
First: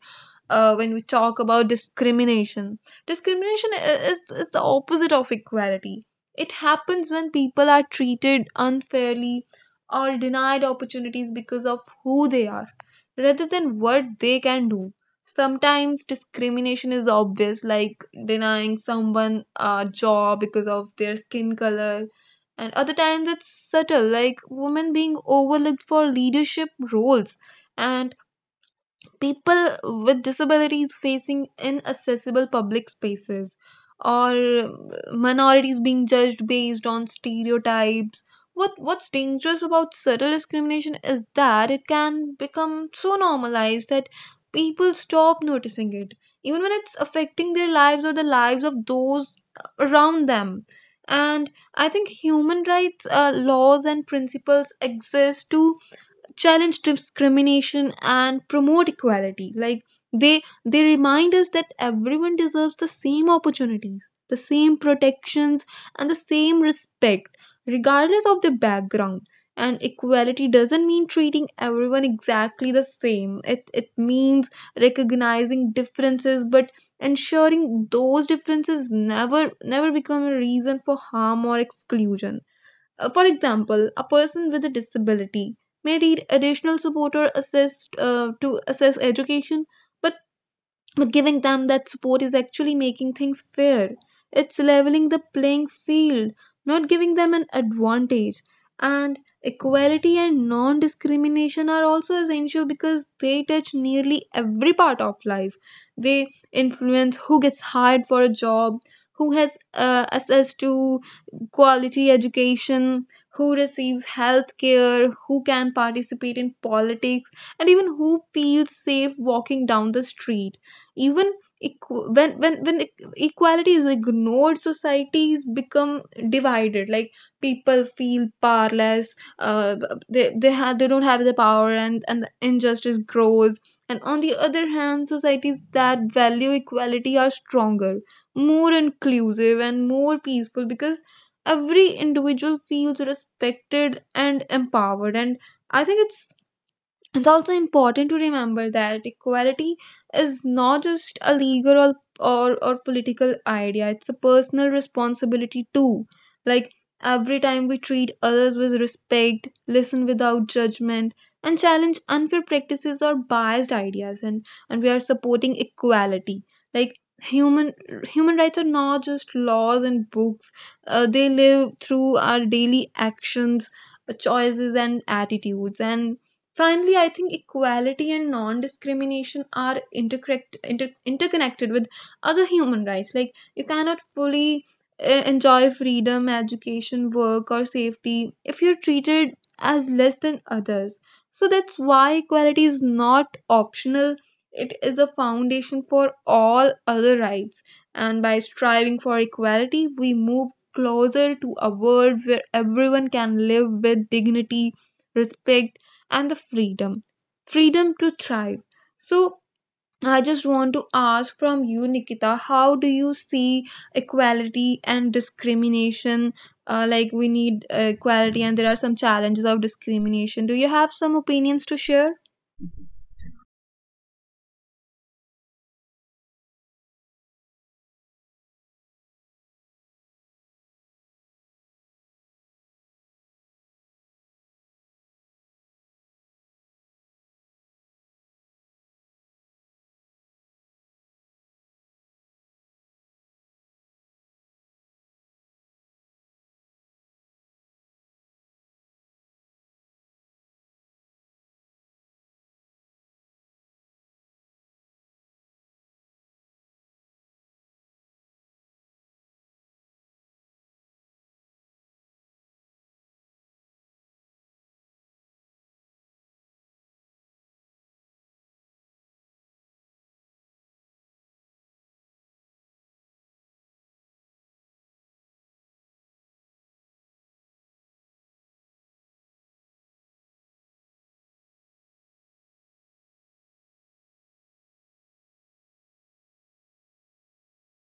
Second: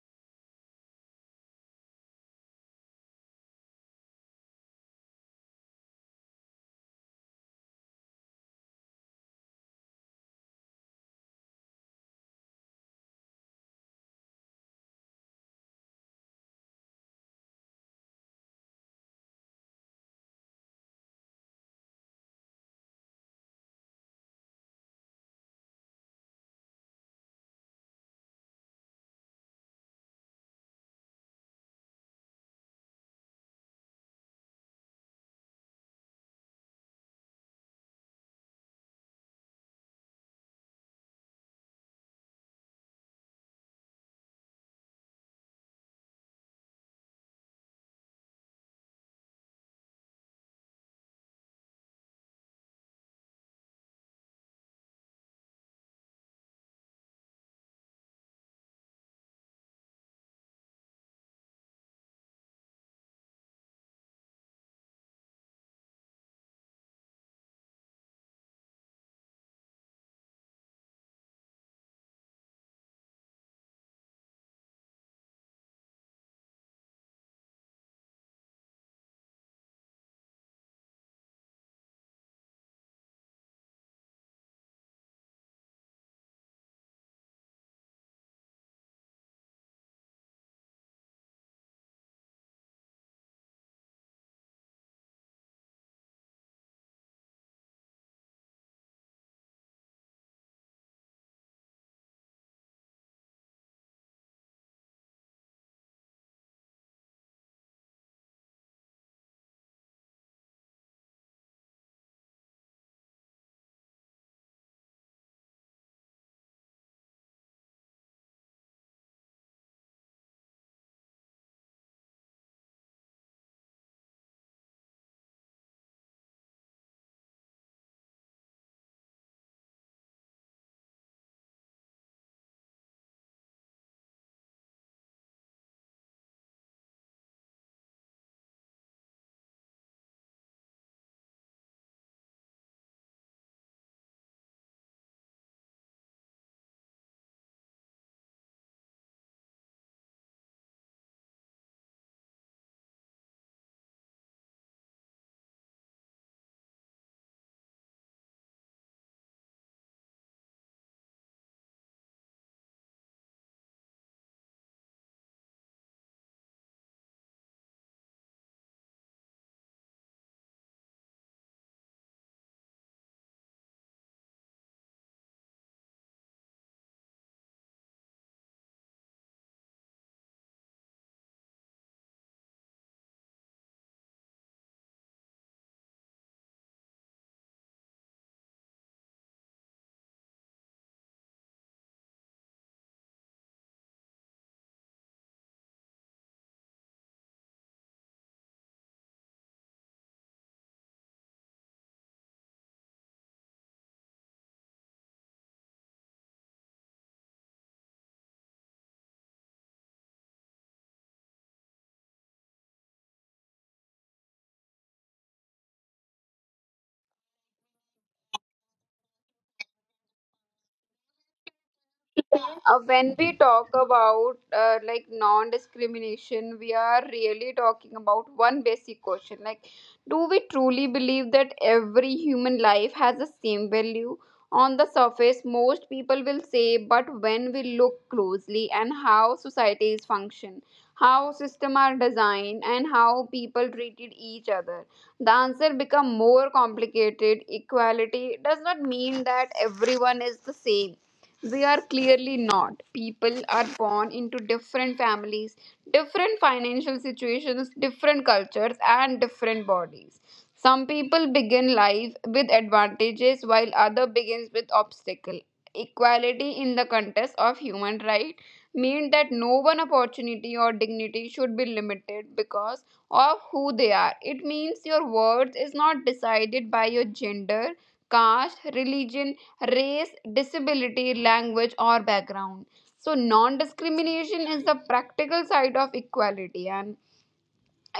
uh, when we talk about discrimination, discrimination i- is, is the opposite of equality. It happens when people are treated unfairly or denied opportunities because of who they are rather than what they can do. Sometimes discrimination is obvious, like denying someone a job because of their skin color, and other times it's subtle, like women being overlooked for leadership roles, and people with disabilities facing inaccessible public spaces, or minorities being judged based on stereotypes. What what's dangerous about subtle discrimination is that it can become so normalized that people stop noticing it, even when it's affecting their lives or the lives of those around them. And I think human rights uh, laws and principles exist to challenge discrimination and promote equality. Like they they remind us that everyone deserves the same opportunities, the same protections, and the same respect, regardless of their background. And equality doesn't mean treating everyone exactly the same. It it means recognizing differences, but ensuring those differences never never become a reason for harm or exclusion. Uh, For example, a person with a disability may need additional support or assist uh, to assess education, but but giving them that support is actually making things fair. It's leveling the playing field, not giving them an advantage. And equality and non discrimination are also essential because they touch nearly every part of life. They influence who gets hired for a job, who has uh, access to quality education, who receives health care, who can participate in politics, and even who feels safe walking down the street. Even equ- when when when e- equality is, like, ignored, societies become divided. Like people feel powerless, uh, they they have they don't have the power, and and injustice grows. And on the other hand, societies that value equality are stronger, more inclusive, and more peaceful, because every individual feels respected and empowered. And I think it's it's also important to remember that equality is not just a legal or, or, or political idea, it's a personal responsibility too. Like every time we treat others with respect, listen without judgment, and challenge unfair practices or biased ideas, and and we are supporting equality. Like human human rights are not just laws and books, uh, they live through our daily actions, uh, choices, and attitudes. And finally, I think equality and non discrimination are interconnect, inter, interconnected with other human rights. Like, you cannot fully uh, enjoy freedom, education, work, or safety if you're treated as less than others. So, that's why equality is not optional, it is a foundation for all other rights. And by striving for equality, we move closer to a world where everyone can live with dignity, respect, and the freedom freedom to thrive. So I just want to ask from you, Nikita, how do you see equality and discrimination? Uh, like, we need uh, equality, and there are some challenges of discrimination. Do you have some opinions to share?
Uh, when we talk about uh, like non-discrimination, we are really talking about one basic question: like, do we truly believe that every human life has the same value? On the surface, most people will say, but when we look closely and how societies function, how systems are designed, and how people treated each other, the answer become more complicated. Equality does not mean that everyone is the same, they are clearly not. People are born into different families, different financial situations, different cultures, and different bodies. Some people begin life with advantages while other begins with obstacle. Equality in the contest of human right mean that no one opportunity or dignity should be limited because of who they are. It means your worth is not decided by your gender, caste, religion, race, disability, language, or background. So, non discrimination is the practical side of equality, and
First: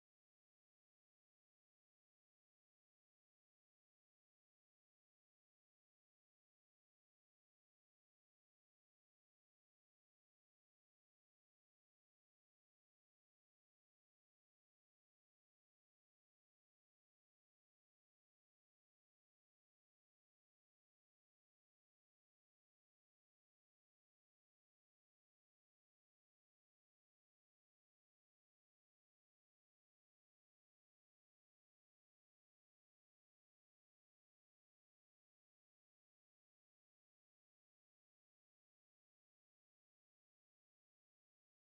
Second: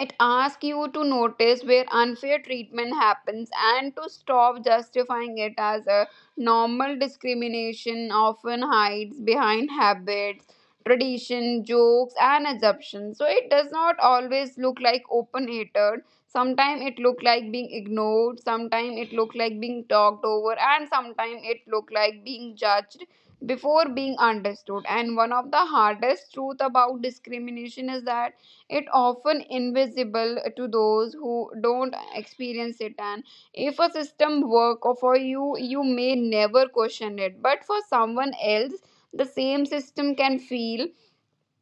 it asks you to notice where unfair treatment happens and to stop justifying it as a normal. Discrimination often hides behind habits, tradition, jokes, and assumptions. So, it does not always look like open hatred. Sometimes it look like being ignored, sometimes it look like being talked over, and sometimes it look like being judged before being understood. And one of the hardest truth about discrimination is that it often invisible to those who don't experience it. And if a system work or for you, you may never question it, but for someone else the same system can feel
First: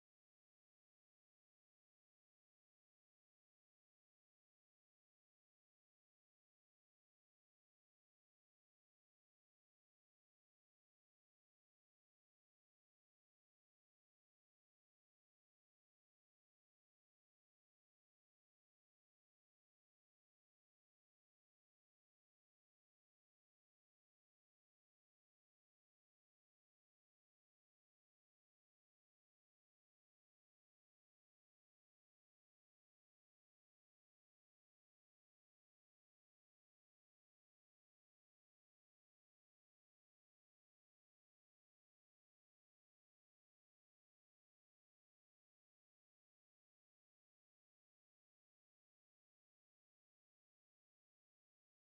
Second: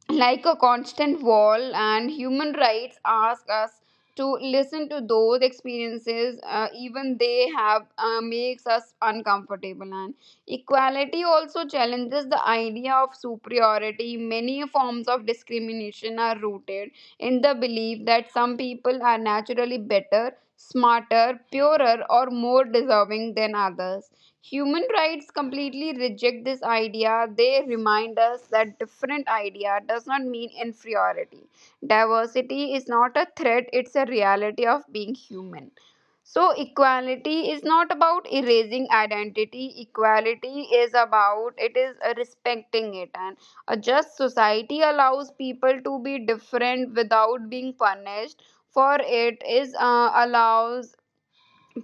like a constant wall. And human rights ask us to listen to those experiences, uh, even they have, uh, makes us uncomfortable. And equality also challenges the idea of superiority. Many forms of discrimination are rooted in the belief that some people are naturally better, smarter, purer, or more deserving than others. Human rights completely reject this idea. They remind us that different idea does not mean inferiority. Diversity is not a threat, it's a reality of being human. So, equality is not about erasing identity. Equality is about it is uh, respecting it. And a just society allows people to be different without being punished for it is uh, allows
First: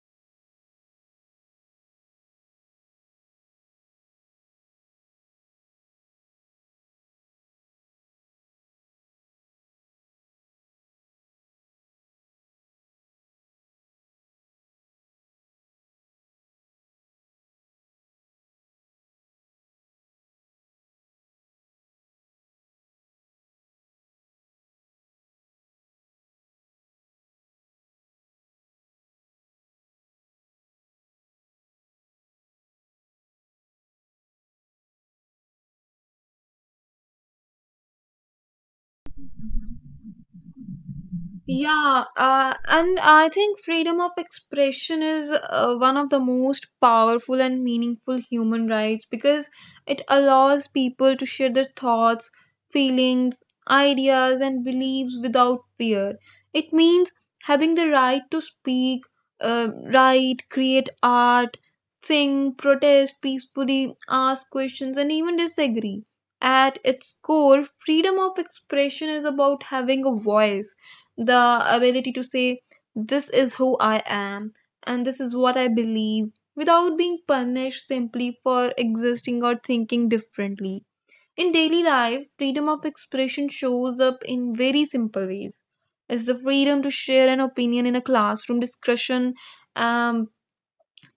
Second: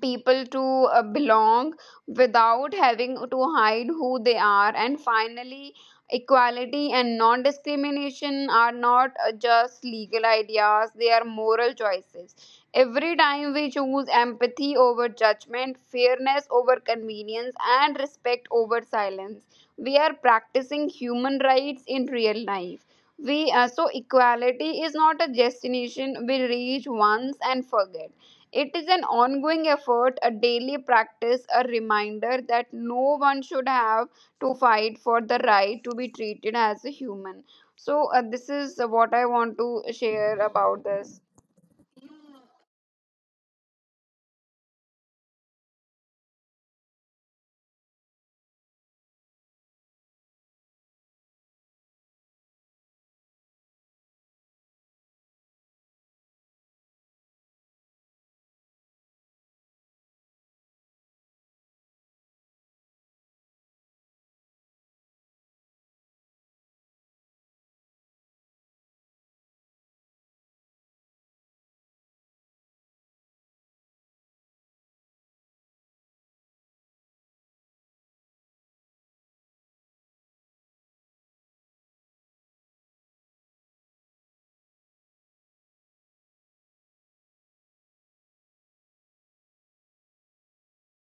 people to uh, belong without having to hide who they are. And finally, equality and non discrimination are not uh, just legal ideas, they are moral choices. Every time we choose empathy over judgment, fairness over convenience, and respect over silence, we are practicing human rights in real life. We uh, So, equality is not a destination we reach once and forget, it is an ongoing effort, a daily practice, a reminder that no one should have to fight for the right to be treated as a human. So, uh, this is what I want to share about this.
Yeah, uh, and I think freedom of expression is uh, one of the most powerful and meaningful human rights, because it allows people to share their thoughts, feelings, ideas, and beliefs without fear. It means having the right to speak, uh, write, create art, sing, protest peacefully, ask questions, and even disagree. At its core, freedom of expression is about having a voice, the ability to say, "This is who I am and this is what I believe," without being punished simply for existing or thinking differently. In daily life, freedom of expression shows up in very simple ways. It's the freedom to share an opinion in a classroom discussion, um,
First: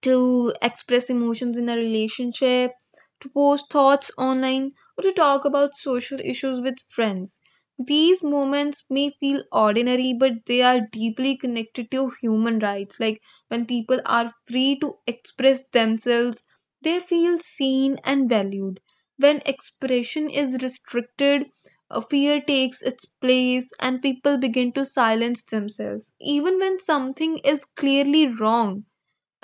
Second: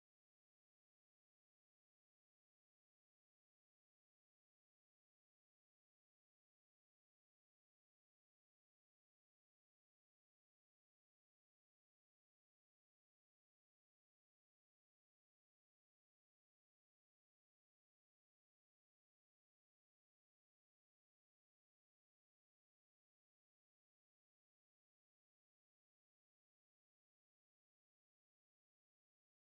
to express emotions in a relationship, to post thoughts online, or to talk about social issues with friends. These moments may feel ordinary, but they are deeply connected to human rights. Like when people are free to express themselves, they feel seen and valued. When expression is restricted, uh, fear takes its place and people begin to silence themselves, even when something is clearly wrong.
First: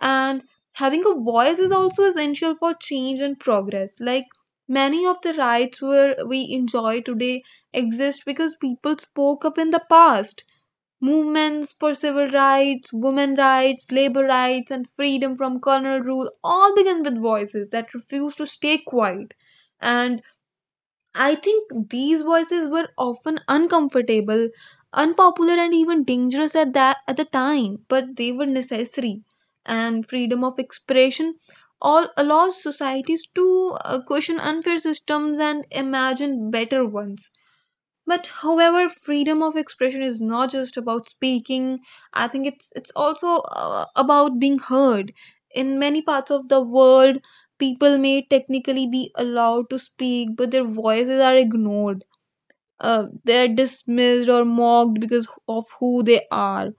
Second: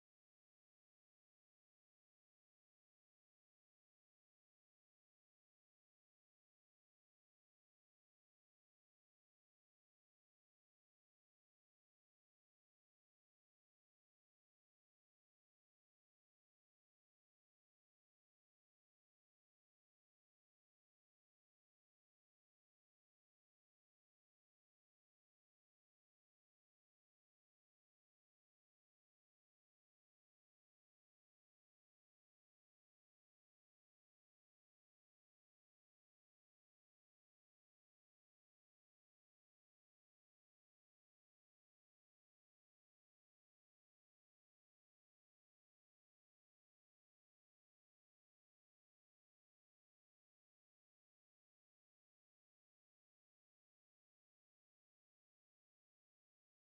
And having a voice is also essential for change and progress. Like many of the rights where we enjoy today exist because people spoke up in the past. Movements for civil rights, women rights, labor rights, and freedom from colonial rule all began with voices that refused to stay quiet. And I think these voices were often uncomfortable, unpopular, and even dangerous at that at the time, but they were necessary. And freedom of expression all allows societies to uh, question unfair systems and imagine better ones. But however, freedom of expression is not just about speaking. I think it's it's also uh, about being heard. In many parts of the world, people may technically be allowed to speak, but their voices are ignored. Uh, they're dismissed or mocked because of who they are.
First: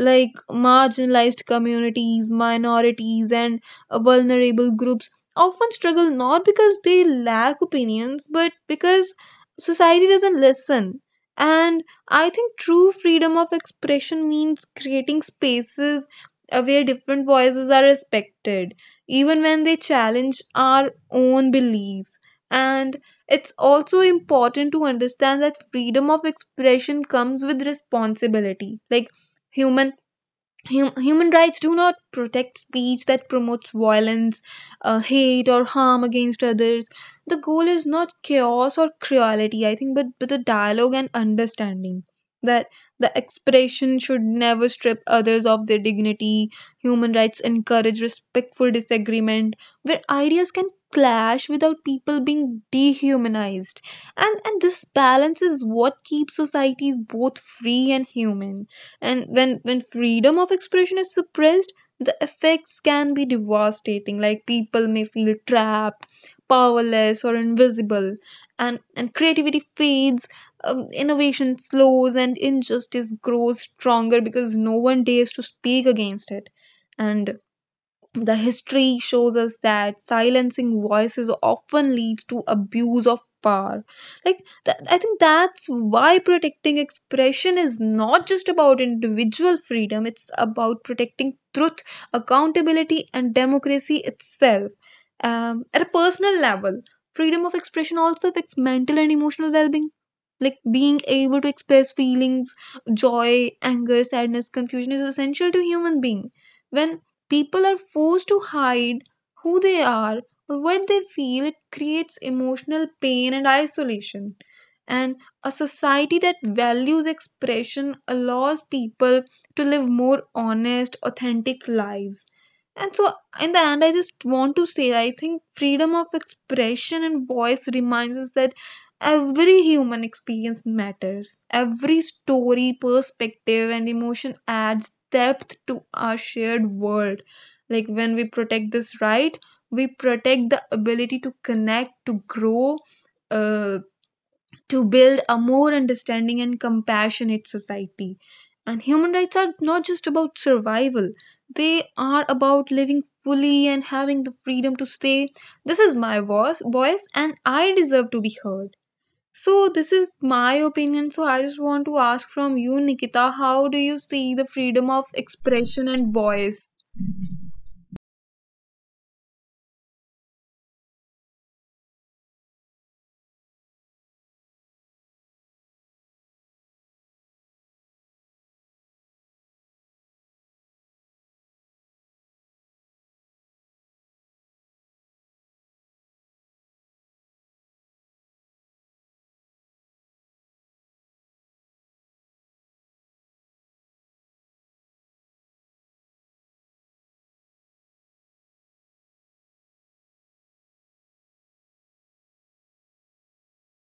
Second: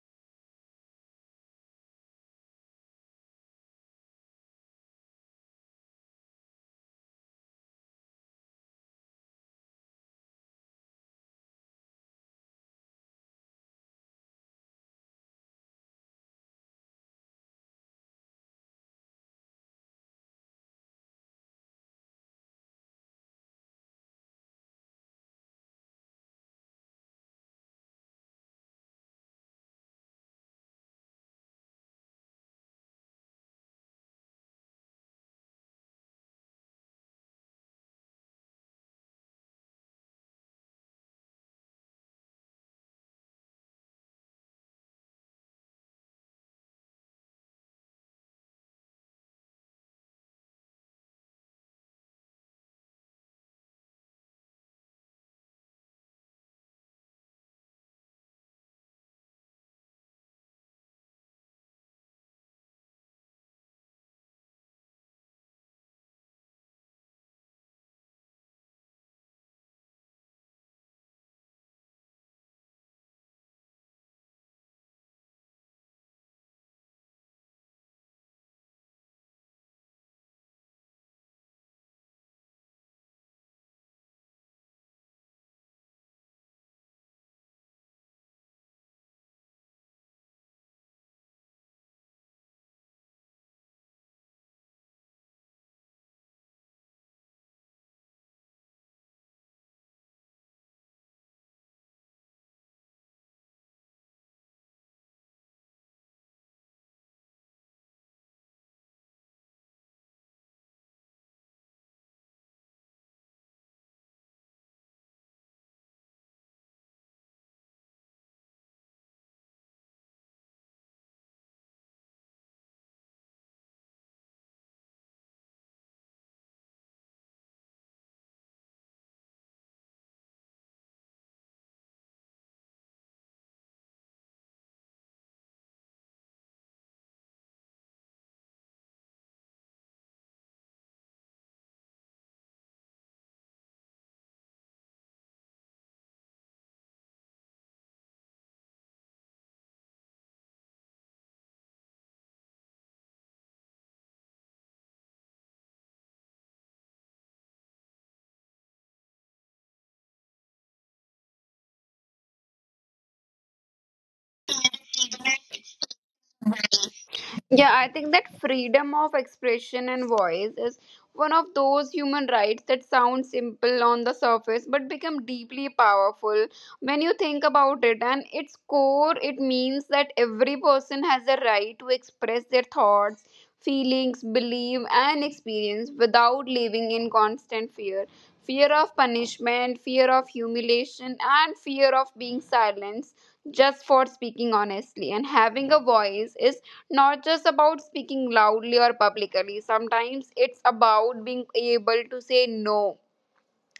Like marginalized communities, minorities, and uh, vulnerable groups often struggle not because they lack opinions, but because society doesn't listen. And I think true freedom of expression means creating spaces uh, where different voices are respected, even when they challenge our own beliefs. And it's also important to understand that freedom of expression comes with responsibility. Like human Hum- human rights do not protect speech that promotes violence, uh, hate, or harm against others. The goal is not chaos or cruelty, I think, but but the dialogue and understanding. That the expression should never strip others of their dignity. Human rights encourage respectful disagreement where ideas can clash without people being dehumanized. And and this balance is what keeps societies both free and human. And when when freedom of expression is suppressed, the effects can be devastating. Like people may feel trapped, powerless, or invisible, and and creativity fades, um, innovation slows, and injustice grows stronger because no one dares to speak against it. And the history shows us that silencing voices often leads to abuse of power. Like, th- I think that's why protecting expression is not just about individual freedom, it's about protecting truth, accountability, and democracy itself. Um, at a personal level, freedom of expression also affects mental and emotional well being. Like, being able to express feelings, joy, anger, sadness, confusion, is essential to human being. When people are forced to hide who they are or what they feel, it creates emotional pain and isolation. And a society that values expression allows people to live more honest, authentic lives. And so, in the end, I just want to say, I think freedom of expression and voice reminds us that every human experience matters. Every story, perspective, and emotion adds depth to our shared world. Like when we protect this right, we protect the ability to connect, to grow, uh, to build a more understanding and compassionate society. And human rights are not just about survival, they are about living fully and having the freedom to say, "This is my voice voice and I deserve to be heard." So this is my opinion. So I just want to ask from you, Nikita, how do you see the freedom of expression and voice?
Yeah, I think that freedom of expression and voice is one of those human rights that sound simple on the surface but become deeply powerful when you think about it. And its core, it means that every person has a right to express their thoughts, feelings, belief, and experience without living in constant fear. Fear of punishment, fear of humiliation, and fear of being silenced just for speaking honestly. And having a voice is not just about speaking loudly or publicly. Sometimes it's about being able to say no,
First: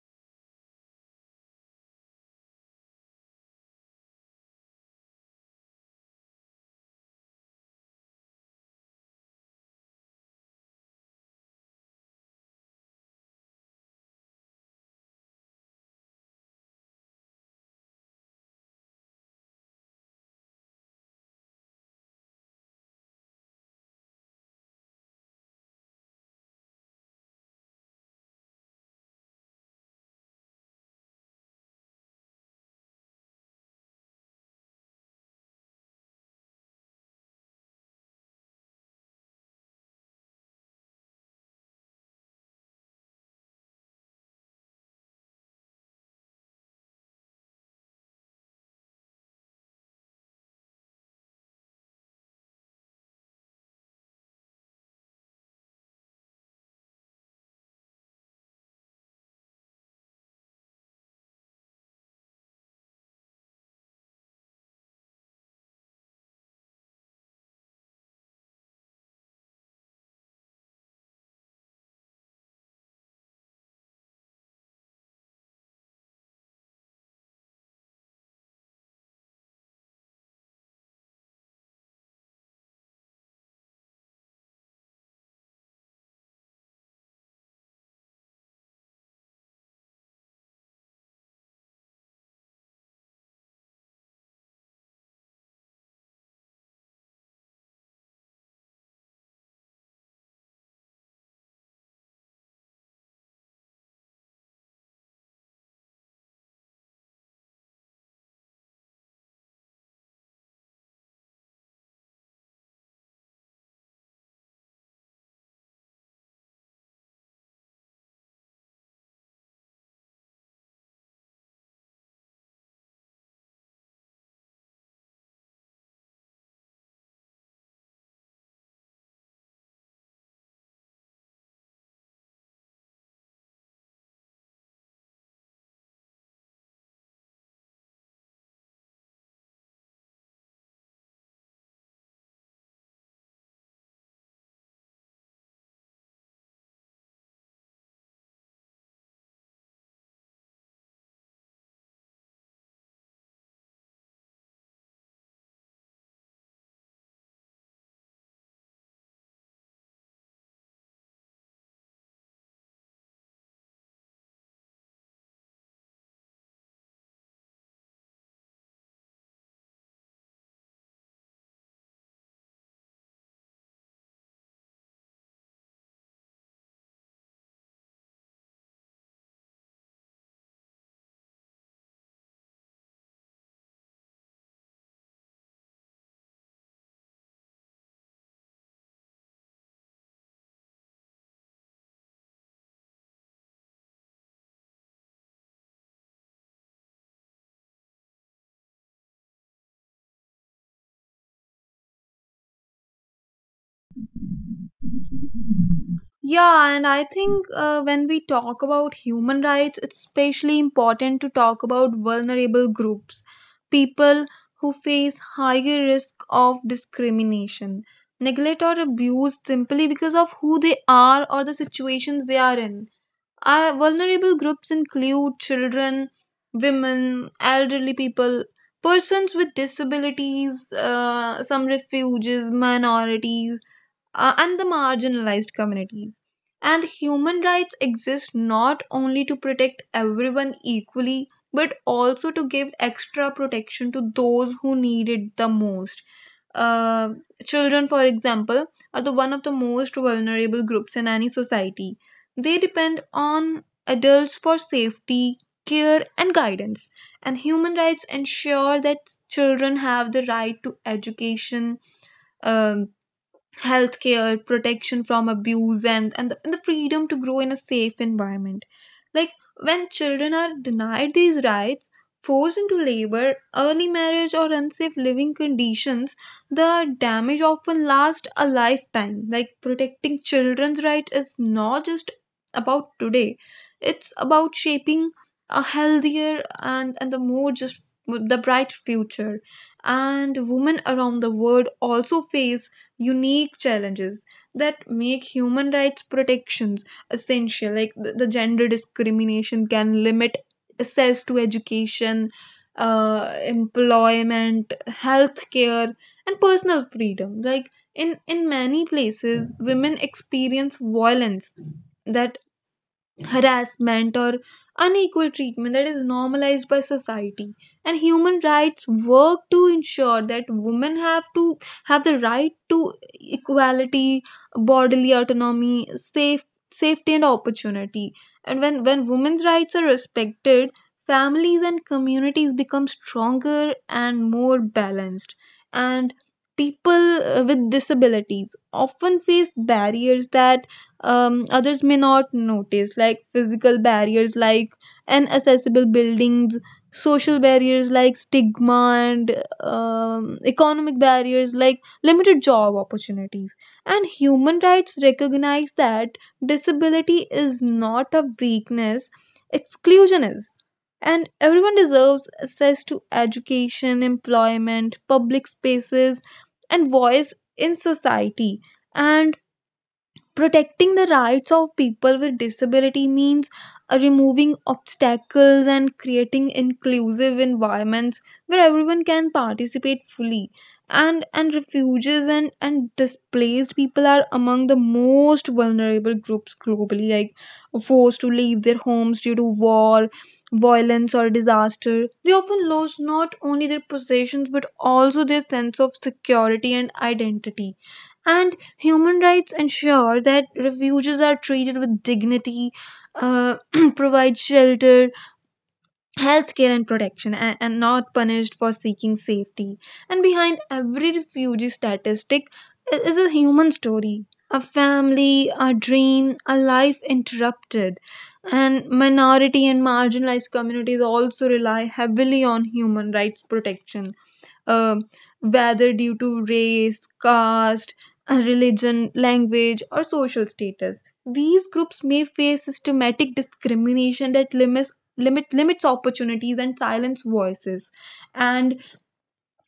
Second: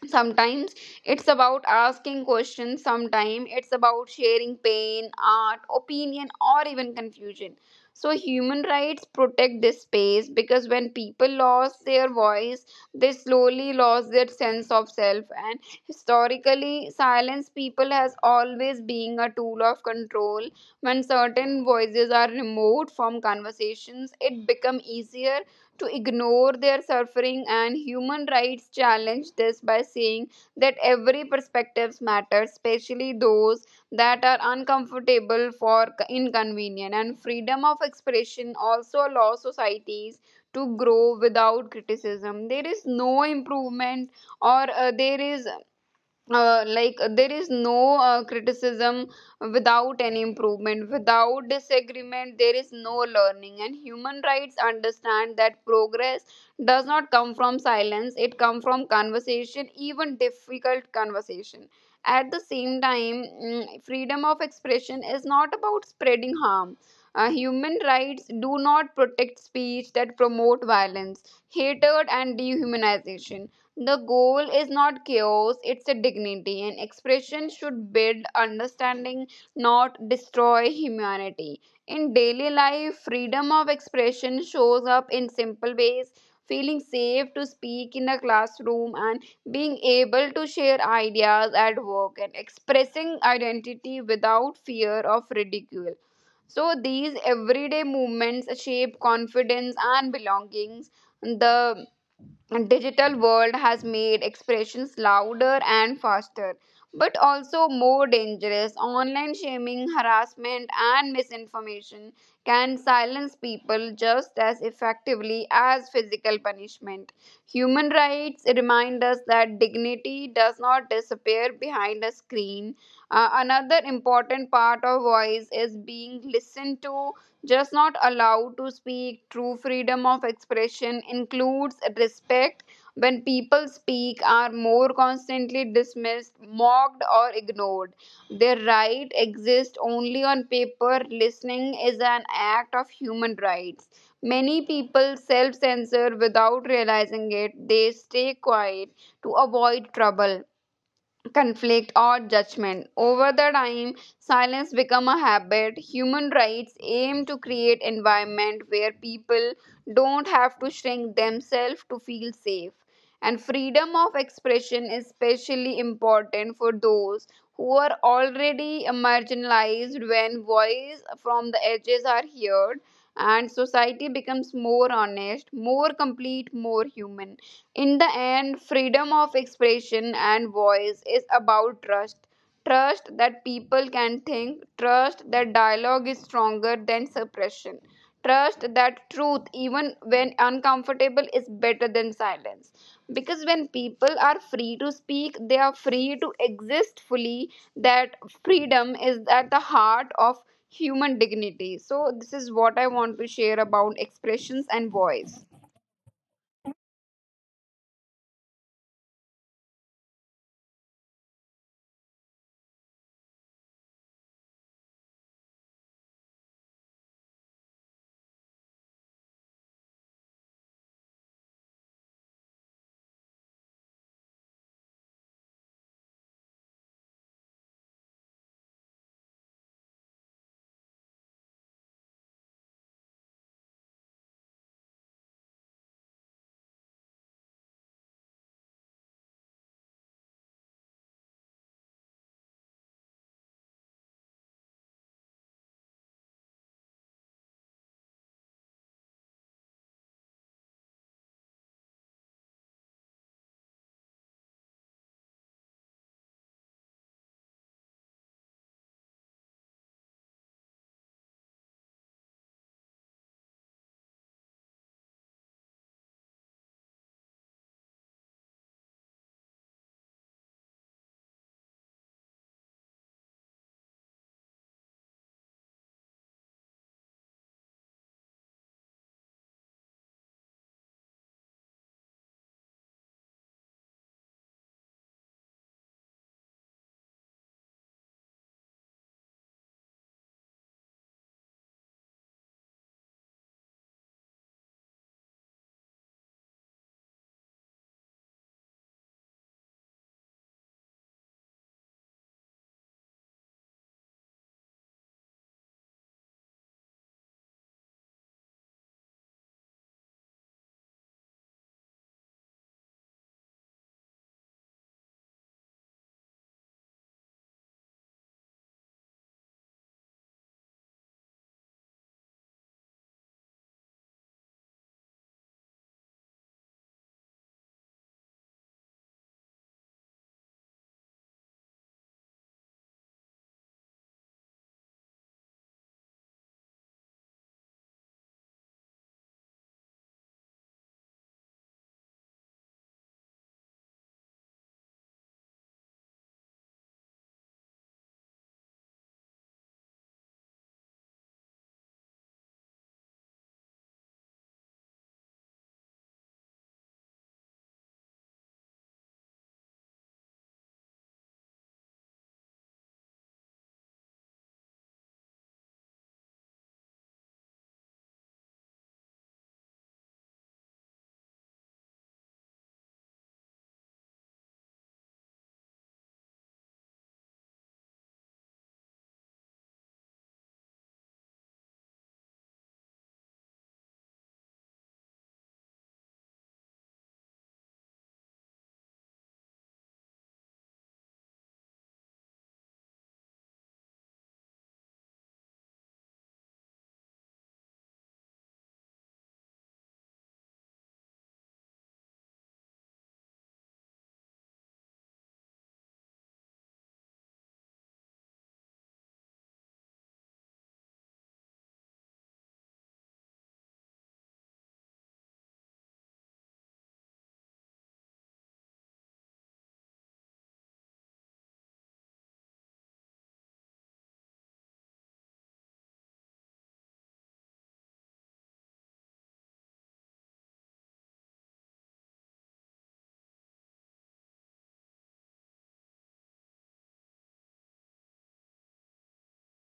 sometimes it's about asking questions, sometimes it's about sharing pain, art, opinion, or even confusion. So human rights protect this space, because when people lost their voice, they slowly lost their sense of self. And historically, silence people has always been a tool of control. When certain voices are removed from conversations, it become easier to ignore their suffering, and human rights challenge this by saying that every perspective matters, especially those that are uncomfortable for inconvenient. And freedom of expression also allows societies to grow without criticism. There is no improvement, or uh, there is uh, like there is no uh, criticism without any improvement. Without disagreement there is no learning, and human rights understand that progress does not come from silence, it comes from conversation, even difficult conversation. At the same time, mm, freedom of expression is not about spreading harm. Uh, human rights do not protect speech that promote violence, hatred, and dehumanization. The goal is not chaos, it's a dignity, and expression should build understanding, not destroy humanity. In daily life, freedom of expression shows up in simple ways: feeling safe to speak in the classroom, and being able to share ideas at work, and expressing identity without fear of ridicule. So, these everyday movements shape confidence and belongings. The digital world has made expressions louder and faster, but also more dangerous. Online shaming, harassment, and misinformation can silence people just as effectively as physical punishment. Human rights remind us that dignity does not disappear behind a screen. Uh, another important part of voice is being listened to, just not allowed to speak. True freedom of expression includes respect. When people speak are more constantly dismissed, mocked, or ignored, their right exists only on paper. Listening is an act of human rights. Many people self censor without realizing it. They stay quiet to avoid trouble, conflict, or judgment. Over the time silence become a habit. Human rights aim to create environment where people don't have to shrink themselves to feel safe. And freedom of expression is especially important for those who are already marginalized. When voice from the edges are heard, and society becomes more honest, more complete, more human. In the end, freedom of expression and voice is about trust. Trust that people can think, trust that dialogue is stronger than suppression, trust that truth, even when uncomfortable, is better than silence. Because when people are free to speak, they are free to exist fully. That freedom is at the heart of human dignity. So, this is what I want to share about expressions and voice.
Yeah, and I think uh, when we talk about human rights, it's especially important to talk about vulnerable groups, people who face higher risk of discrimination, neglect, or abuse simply because of who they are or the situations they are in. Uh, vulnerable groups include children, women, elderly people, persons with disabilities, uh, some refugees, minorities, uh, and the marginalized communities. And human rights exist not only to protect everyone equally, but also to give extra protection to those who need it the most. Uh, Children, for example, are the one of the most vulnerable groups in any society. They depend on adults for safety, care, and guidance. And human rights ensure that children have the right to education, um, healthcare, protection from abuse, and, and, the, and the freedom to grow in a safe environment. Like when children are denied these rights, forced into labor, early marriage, or unsafe living conditions, the damage often lasts a lifetime. Like protecting children's rights is not just about today, it's about shaping a healthier and, and the more just the bright future. And women around the world also face unique challenges that make human rights protections essential. Like the, the gender discrimination can limit access to education, uh, employment, healthcare, and personal freedom. Like in in many places, women experience violence that harassment or unequal treatment that is normalized by society, and human rights work to ensure that women have to have the right to equality, bodily autonomy, safe safety, and opportunity. And when when women's rights are respected, families and communities become stronger and more balanced. And people uh, with disabilities often face barriers that um, others may not notice, like physical barriers like inaccessible buildings, social barriers like stigma, and um, economic barriers like limited job opportunities. And human rights recognize that disability is not a weakness, exclusion is. And everyone deserves access to education, employment, public spaces, and voice in society. And protecting the rights of people with disability means uh, removing obstacles and creating inclusive environments where everyone can participate fully. And and refugees and, and displaced people are among the most vulnerable groups globally, like forced to leave their homes due to war, violence, or disaster. They often lose not only their possessions but also their sense of security and identity, and human rights ensure that refugees are treated with dignity, uh, provide shelter, healthcare, and protection, and, and not punished for seeking safety. And behind every refugee statistic i- is a human story, a family, a dream, a life interrupted. And minority and marginalized communities also rely heavily on human rights protection, um whether due to race, caste, uh, religion, language, or social status. These groups may face systematic discrimination that limits limit limits opportunities and silence voices. And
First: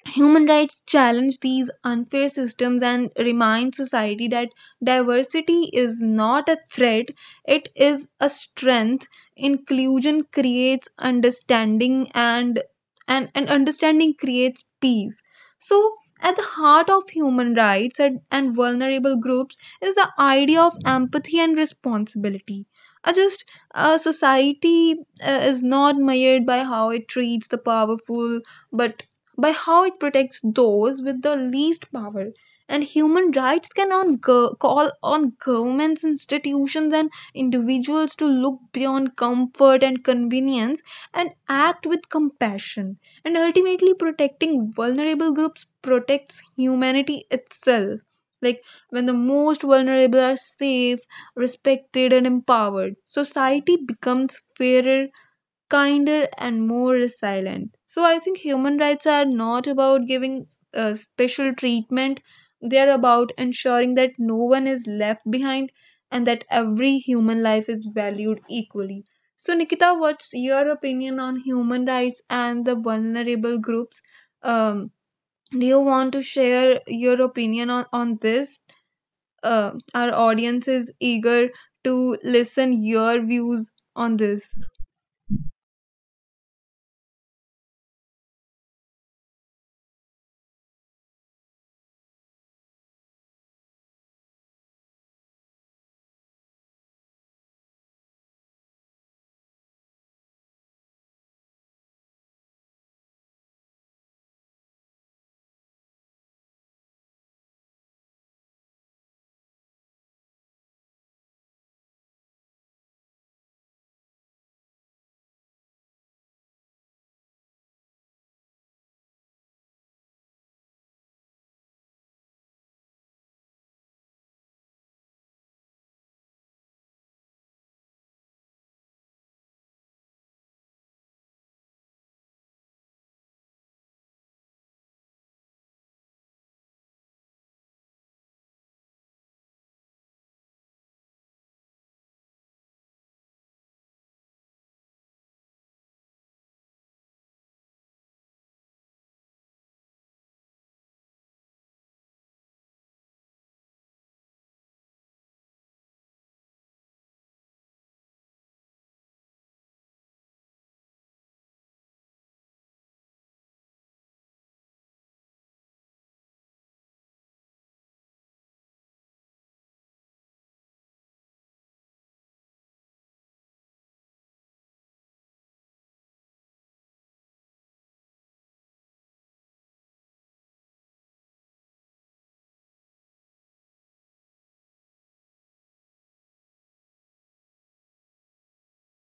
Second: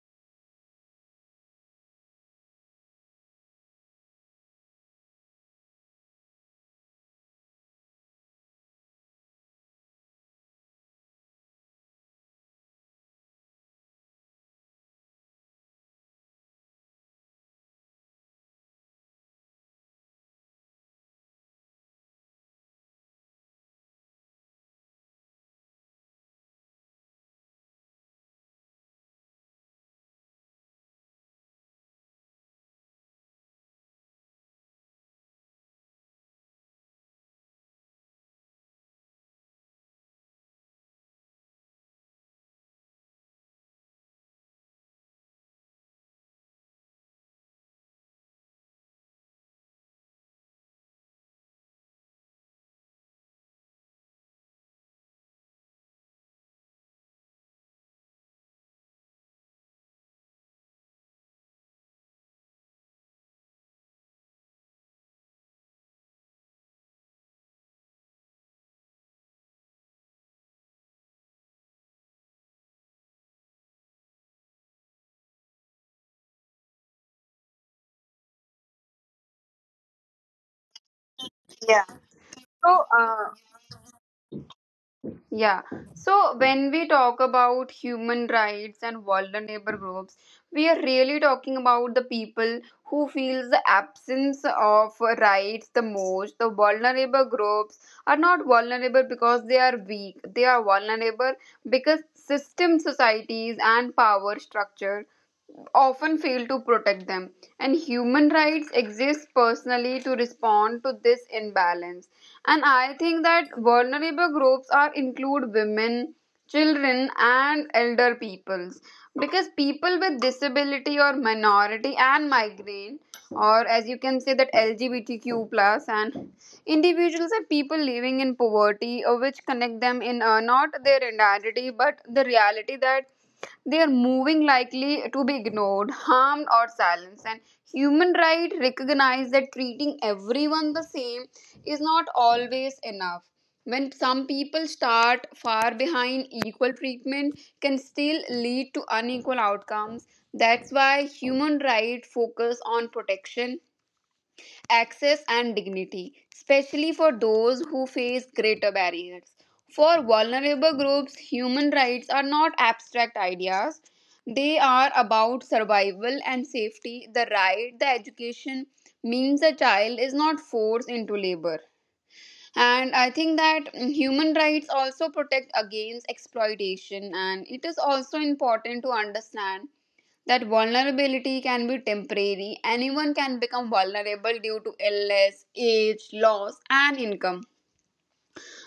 human rights challenge these unfair systems and remind society that diversity is not a threat, it is a strength. Inclusion creates understanding, and and, and understanding creates peace. So at the heart of human rights and, and vulnerable groups is the idea of empathy and responsibility. A just uh, society uh, is not measured by how it treats the powerful, but by how it protects those with the least power. And human rights can on go- call on governments, institutions, and individuals to look beyond comfort and convenience and act with compassion. And ultimately, protecting vulnerable groups protects humanity itself. Like when the most vulnerable are safe, respected, and empowered, society becomes fairer, kinder, and more resilient. So I think human rights are not about giving uh, special treatment, they are about ensuring that no one is left behind and that every human life is valued equally. So Nikita, what's your opinion on human rights and the vulnerable groups? um, do you want to share your opinion on, on this? Uh, our audience is eager
Yeah.
to listen
So,
your
uh,
views on this.
Yeah. So when we talk about human rights and vulnerable groups, we are really talking about the people who feels the absence of rights the most. The vulnerable groups are not vulnerable because they are weak. They are vulnerable because system societies and power structure often fail to protect them. And human rights exist personally to respond to this imbalance. And I think that vulnerable groups are include women, children, and elder peoples, because people with disability or minority and migrant, or as you can say that L G B T Q plus and individuals are people living in poverty, uh, which connect them in, uh, not their identity, but the reality that they are moving likely to be ignored, harmed, or silenced. And human rights recognize that treating everyone the same is not always enough. When some people start far behind, equal treatment can still lead to unequal outcomes. That's why human rights focus on protection, access, and dignity, especially for those who face greater barriers. For vulnerable groups, human rights are not abstract ideas. They are about survival and safety. The right, the education means a child is not forced into labor. And I think that, mm, human rights also protect against exploitation, and it is also important to understand that vulnerability can be temporary. Anyone can become vulnerable due to illness, age, loss, and income,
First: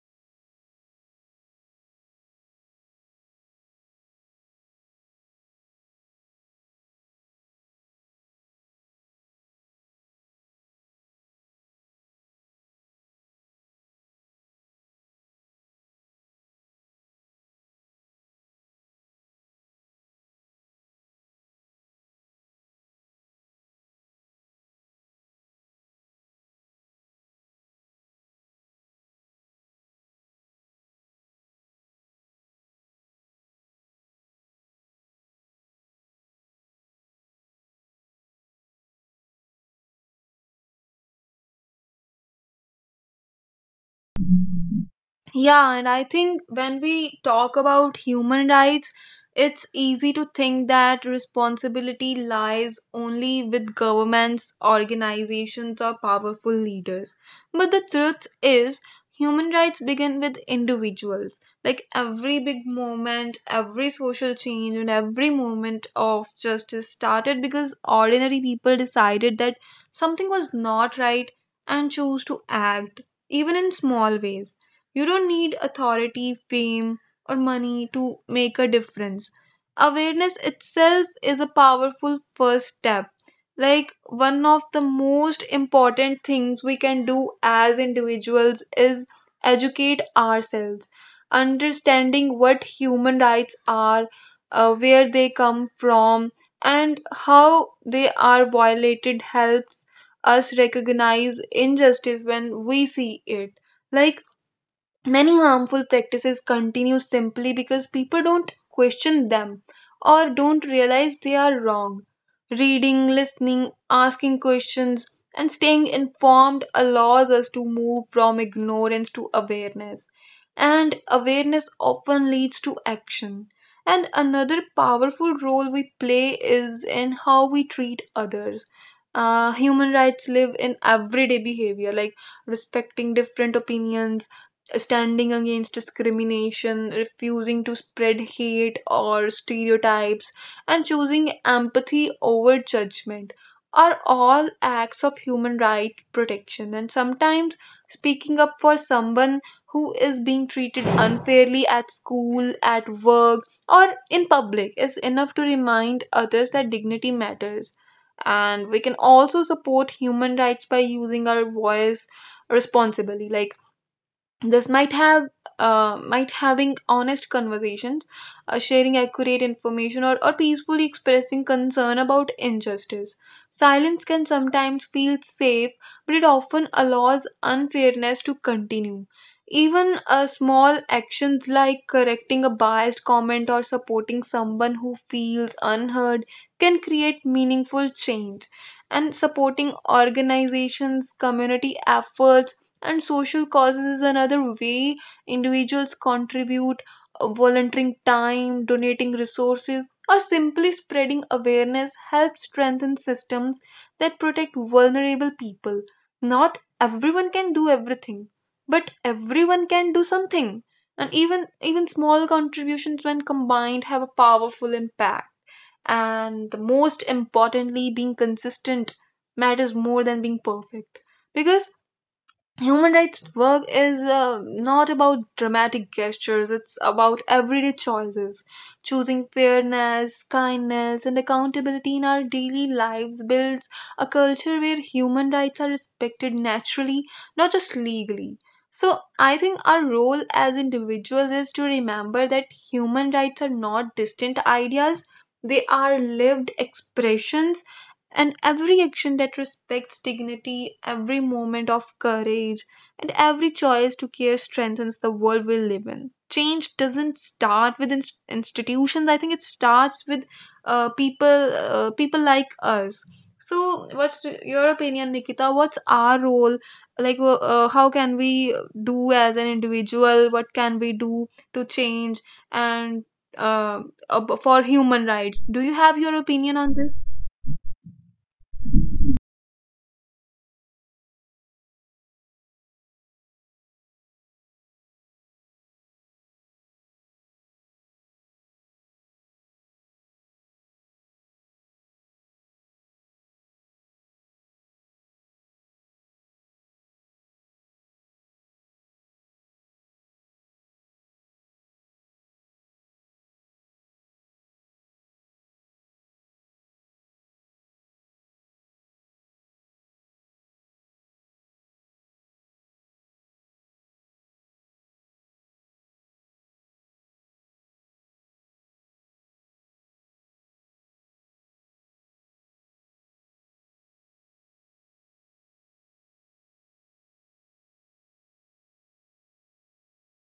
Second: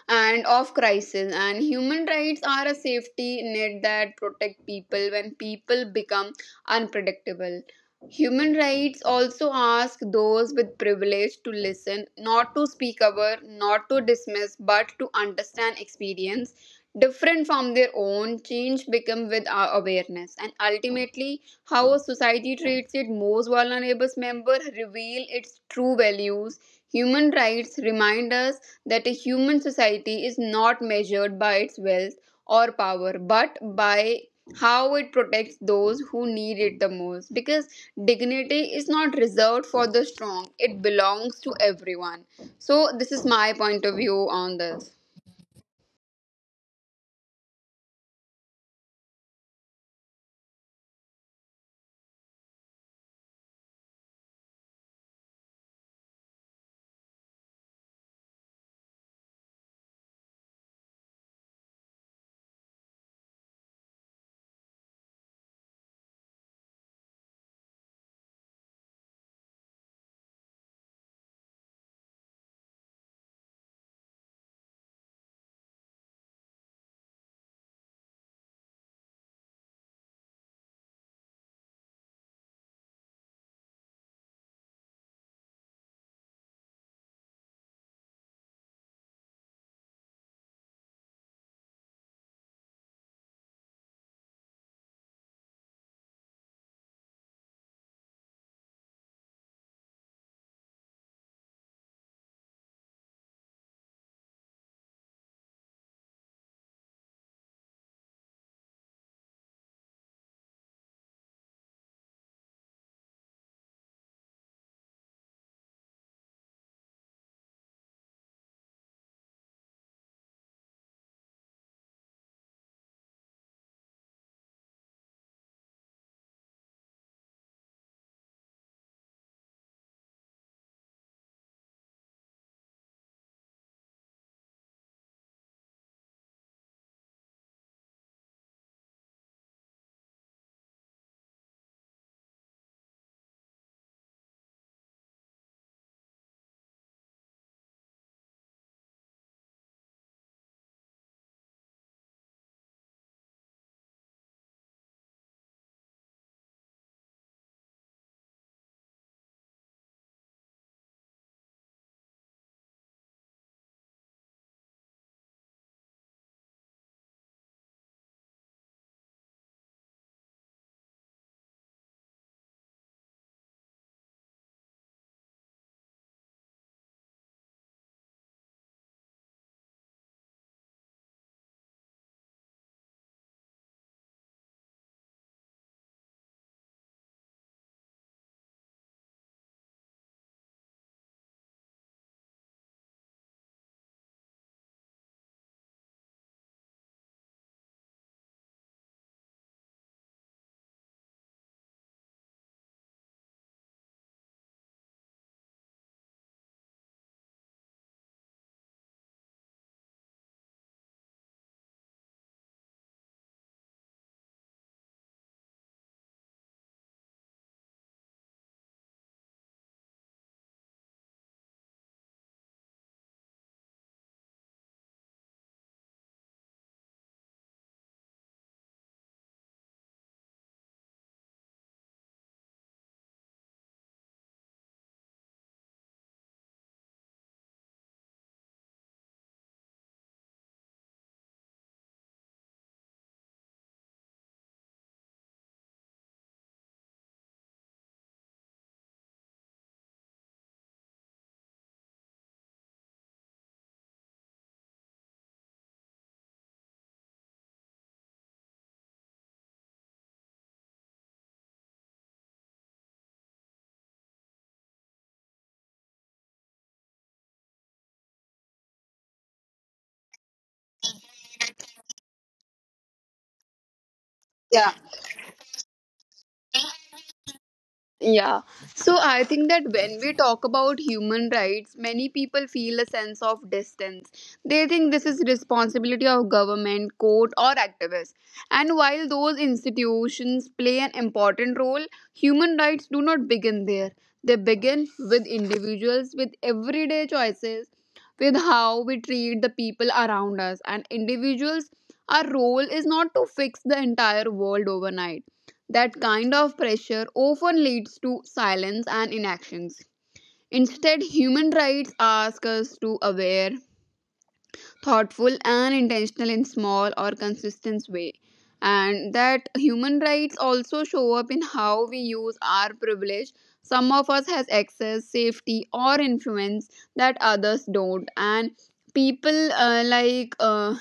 and of crisis. And human rights are a safety net that protect people when people become unpredictable. Human rights also ask those with privilege to listen, not to speak over, not to dismiss, but to understand experience different from their own. Change become with our awareness, and ultimately, how a society treats its most vulnerable member reveal its true values. Human rights remind us that a human society is not measured by its wealth or power, but by how it protects those who need it the most. Because dignity is not reserved for the strong, it belongs to everyone. So, this is my point of view on this.
Yeah, and I think when we talk about human rights, it's easy to think that responsibility lies only with governments, organizations, or powerful leaders. But the truth is, human rights begin with individuals. Like every big movement, every social change, and every movement of justice started because ordinary people decided that something was not right and chose to act, even in small ways. You don't need authority, fame, or money to make a difference. Awareness itself is a powerful first step. Like one of the most important things we can do as individuals is educate ourselves, understanding what human rights are, uh, where they come from, and how they are violated helps us recognize injustice when we see it. Like many harmful practices continue simply because people don't question them or don't realize they are wrong. Reading, listening, asking questions, and staying informed allows us to move from ignorance to awareness. And awareness often leads to action. And another powerful role we play is in how we treat others. Uh, human rights live in everyday behavior, like respecting different opinions, standing against discrimination, refusing to spread hate or stereotypes, and choosing empathy over judgment are all acts of human right protection. And sometimes speaking up for someone who is being treated unfairly at school, at work, or in public is enough to remind others that dignity matters. And we can also support human rights by using our voice responsibly. Like this might have uh, might having honest conversations, uh, sharing accurate information, or, or peacefully expressing concern about injustice. Silence can sometimes feel safe, but it often allows unfairness to continue. Even uh, small actions like correcting a biased comment or supporting someone who feels unheard can create meaningful change. And supporting organizations, community efforts, and social causes is another way individuals contribute, uh, volunteering time, donating resources, or simply spreading awareness helps strengthen systems that protect vulnerable people. Not everyone can do everything, but everyone can do something. And even even small contributions when combined have a powerful impact. And the most importantly, being consistent matters more than being perfect, because human rights work is uh, not about dramatic gestures, it's about everyday choices. Choosing fairness, kindness, and accountability in our daily lives builds a culture where human rights are respected naturally, not just legally. So, I think our role as individuals is to remember that human rights are not distant ideas, they are lived expressions, and every action that respects dignity, every moment of courage, and every choice to care strengthens the world we live in. Change doesn't start with inst- institutions. I think it starts with uh, people, uh, people like us. So, what's your opinion, Nikita? What's our role? Like, uh, uh, how can we do as an individual? What can we do to change and uh, ab- for
Yeah.
human rights? Do you have your opinion on this?
Yeah. So I think that when we talk about human rights, many people feel a sense of distance. They think this is responsibility of government, court, or activists. And while those institutions play an important role, human rights do not begin there. They begin with individuals, with everyday choices, with how we treat the people around us. And individuals, our role is not to fix the entire world overnight. That kind of pressure often leads to silence and inactions. Instead, human rights ask us to aware, thoughtful, and intentional in small or consistent way. And that human rights also show up in how we use our privilege. Some of us has access, safety, or influence that others don't. And people, uh, like uh,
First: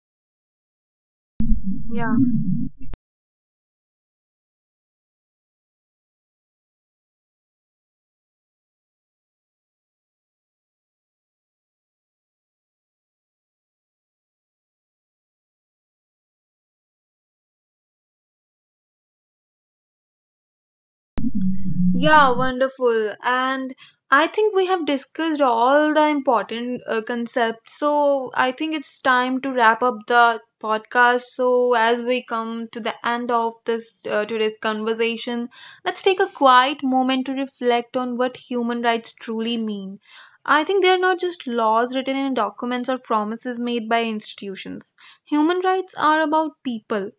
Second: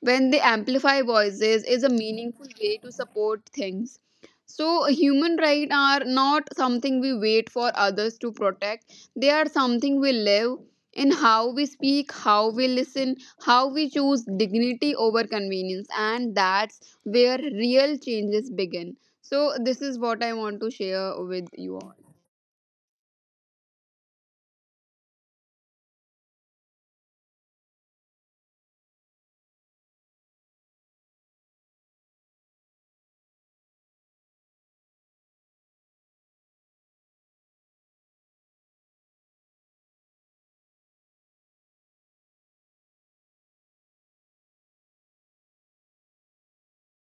when they amplify voices is a
Yeah.
meaningful way to support things. So human rights are not something we wait for others to protect, they are something we live in how we speak, how we listen, how we choose dignity over convenience. And that's where real changes begin. So this is what I want to share with you all.
Yeah, wonderful. And I think we have discussed all the important uh, concepts. So I think it's time to wrap up the podcast. So as we come to the end of this uh, today's conversation, let's take a quiet moment to reflect on what human rights truly mean. I think they are not just laws written in documents or promises made by institutions. Human rights are about people,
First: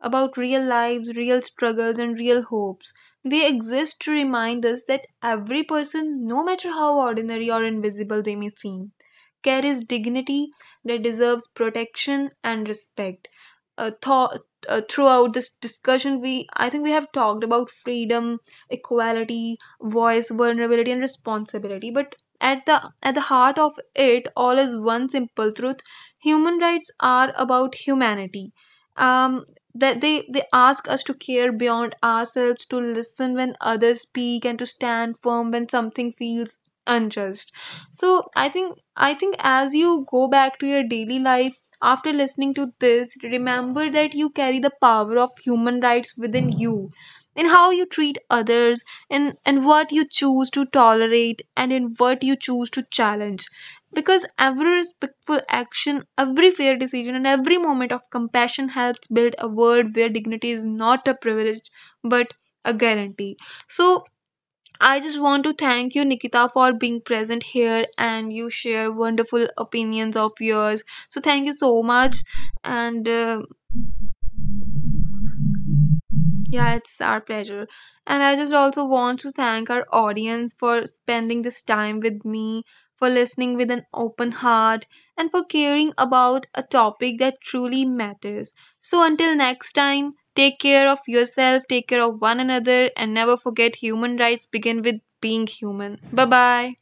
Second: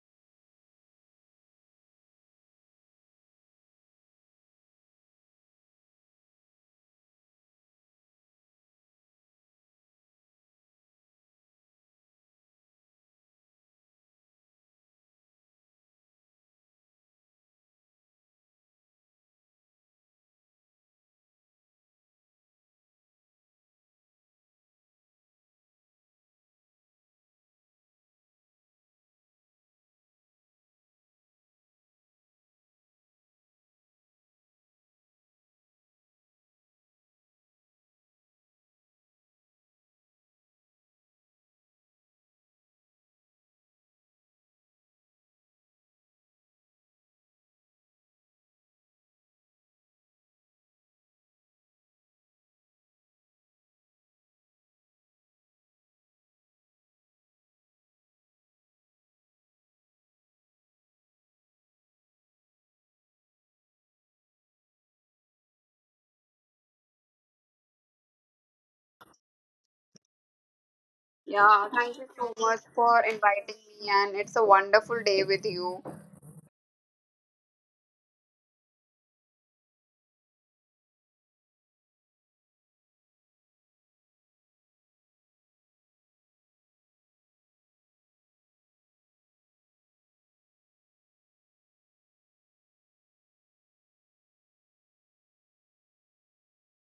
about real lives, real struggles, and real hopes. They exist to remind us that every person, no matter how ordinary or invisible they may seem, carries dignity that deserves protection and respect. Uh, thought, uh, Throughout this discussion, we I think we have talked about freedom, equality, voice, vulnerability, and responsibility. But at the at the heart of it, all is one simple truth: human rights are about humanity. Um, that they they ask us to care beyond ourselves, to listen when others speak, and to stand firm when something feels unjust. So i think i think as you go back to your daily life after listening to this, remember that you carry the power of human rights within you, in how you treat others, in and what you choose to tolerate, and in what you choose to challenge, because every respectful action, every fair decision, and every moment of compassion helps build a world where dignity is not a privilege, but a guarantee. So, I just want to thank you, Nikita, for being present here and you share wonderful opinions of yours. So, thank you
Yeah,
so
thank you
much.
so much for
And uh,
inviting me, and it's a wonderful day with you.
yeah, it's our pleasure. And I just also want to thank our audience for spending this time with me, for listening with an open heart, and for caring about a topic that truly matters. So until next time, take care of yourself, take care of one another, and never forget human rights begin with being human. Bye bye.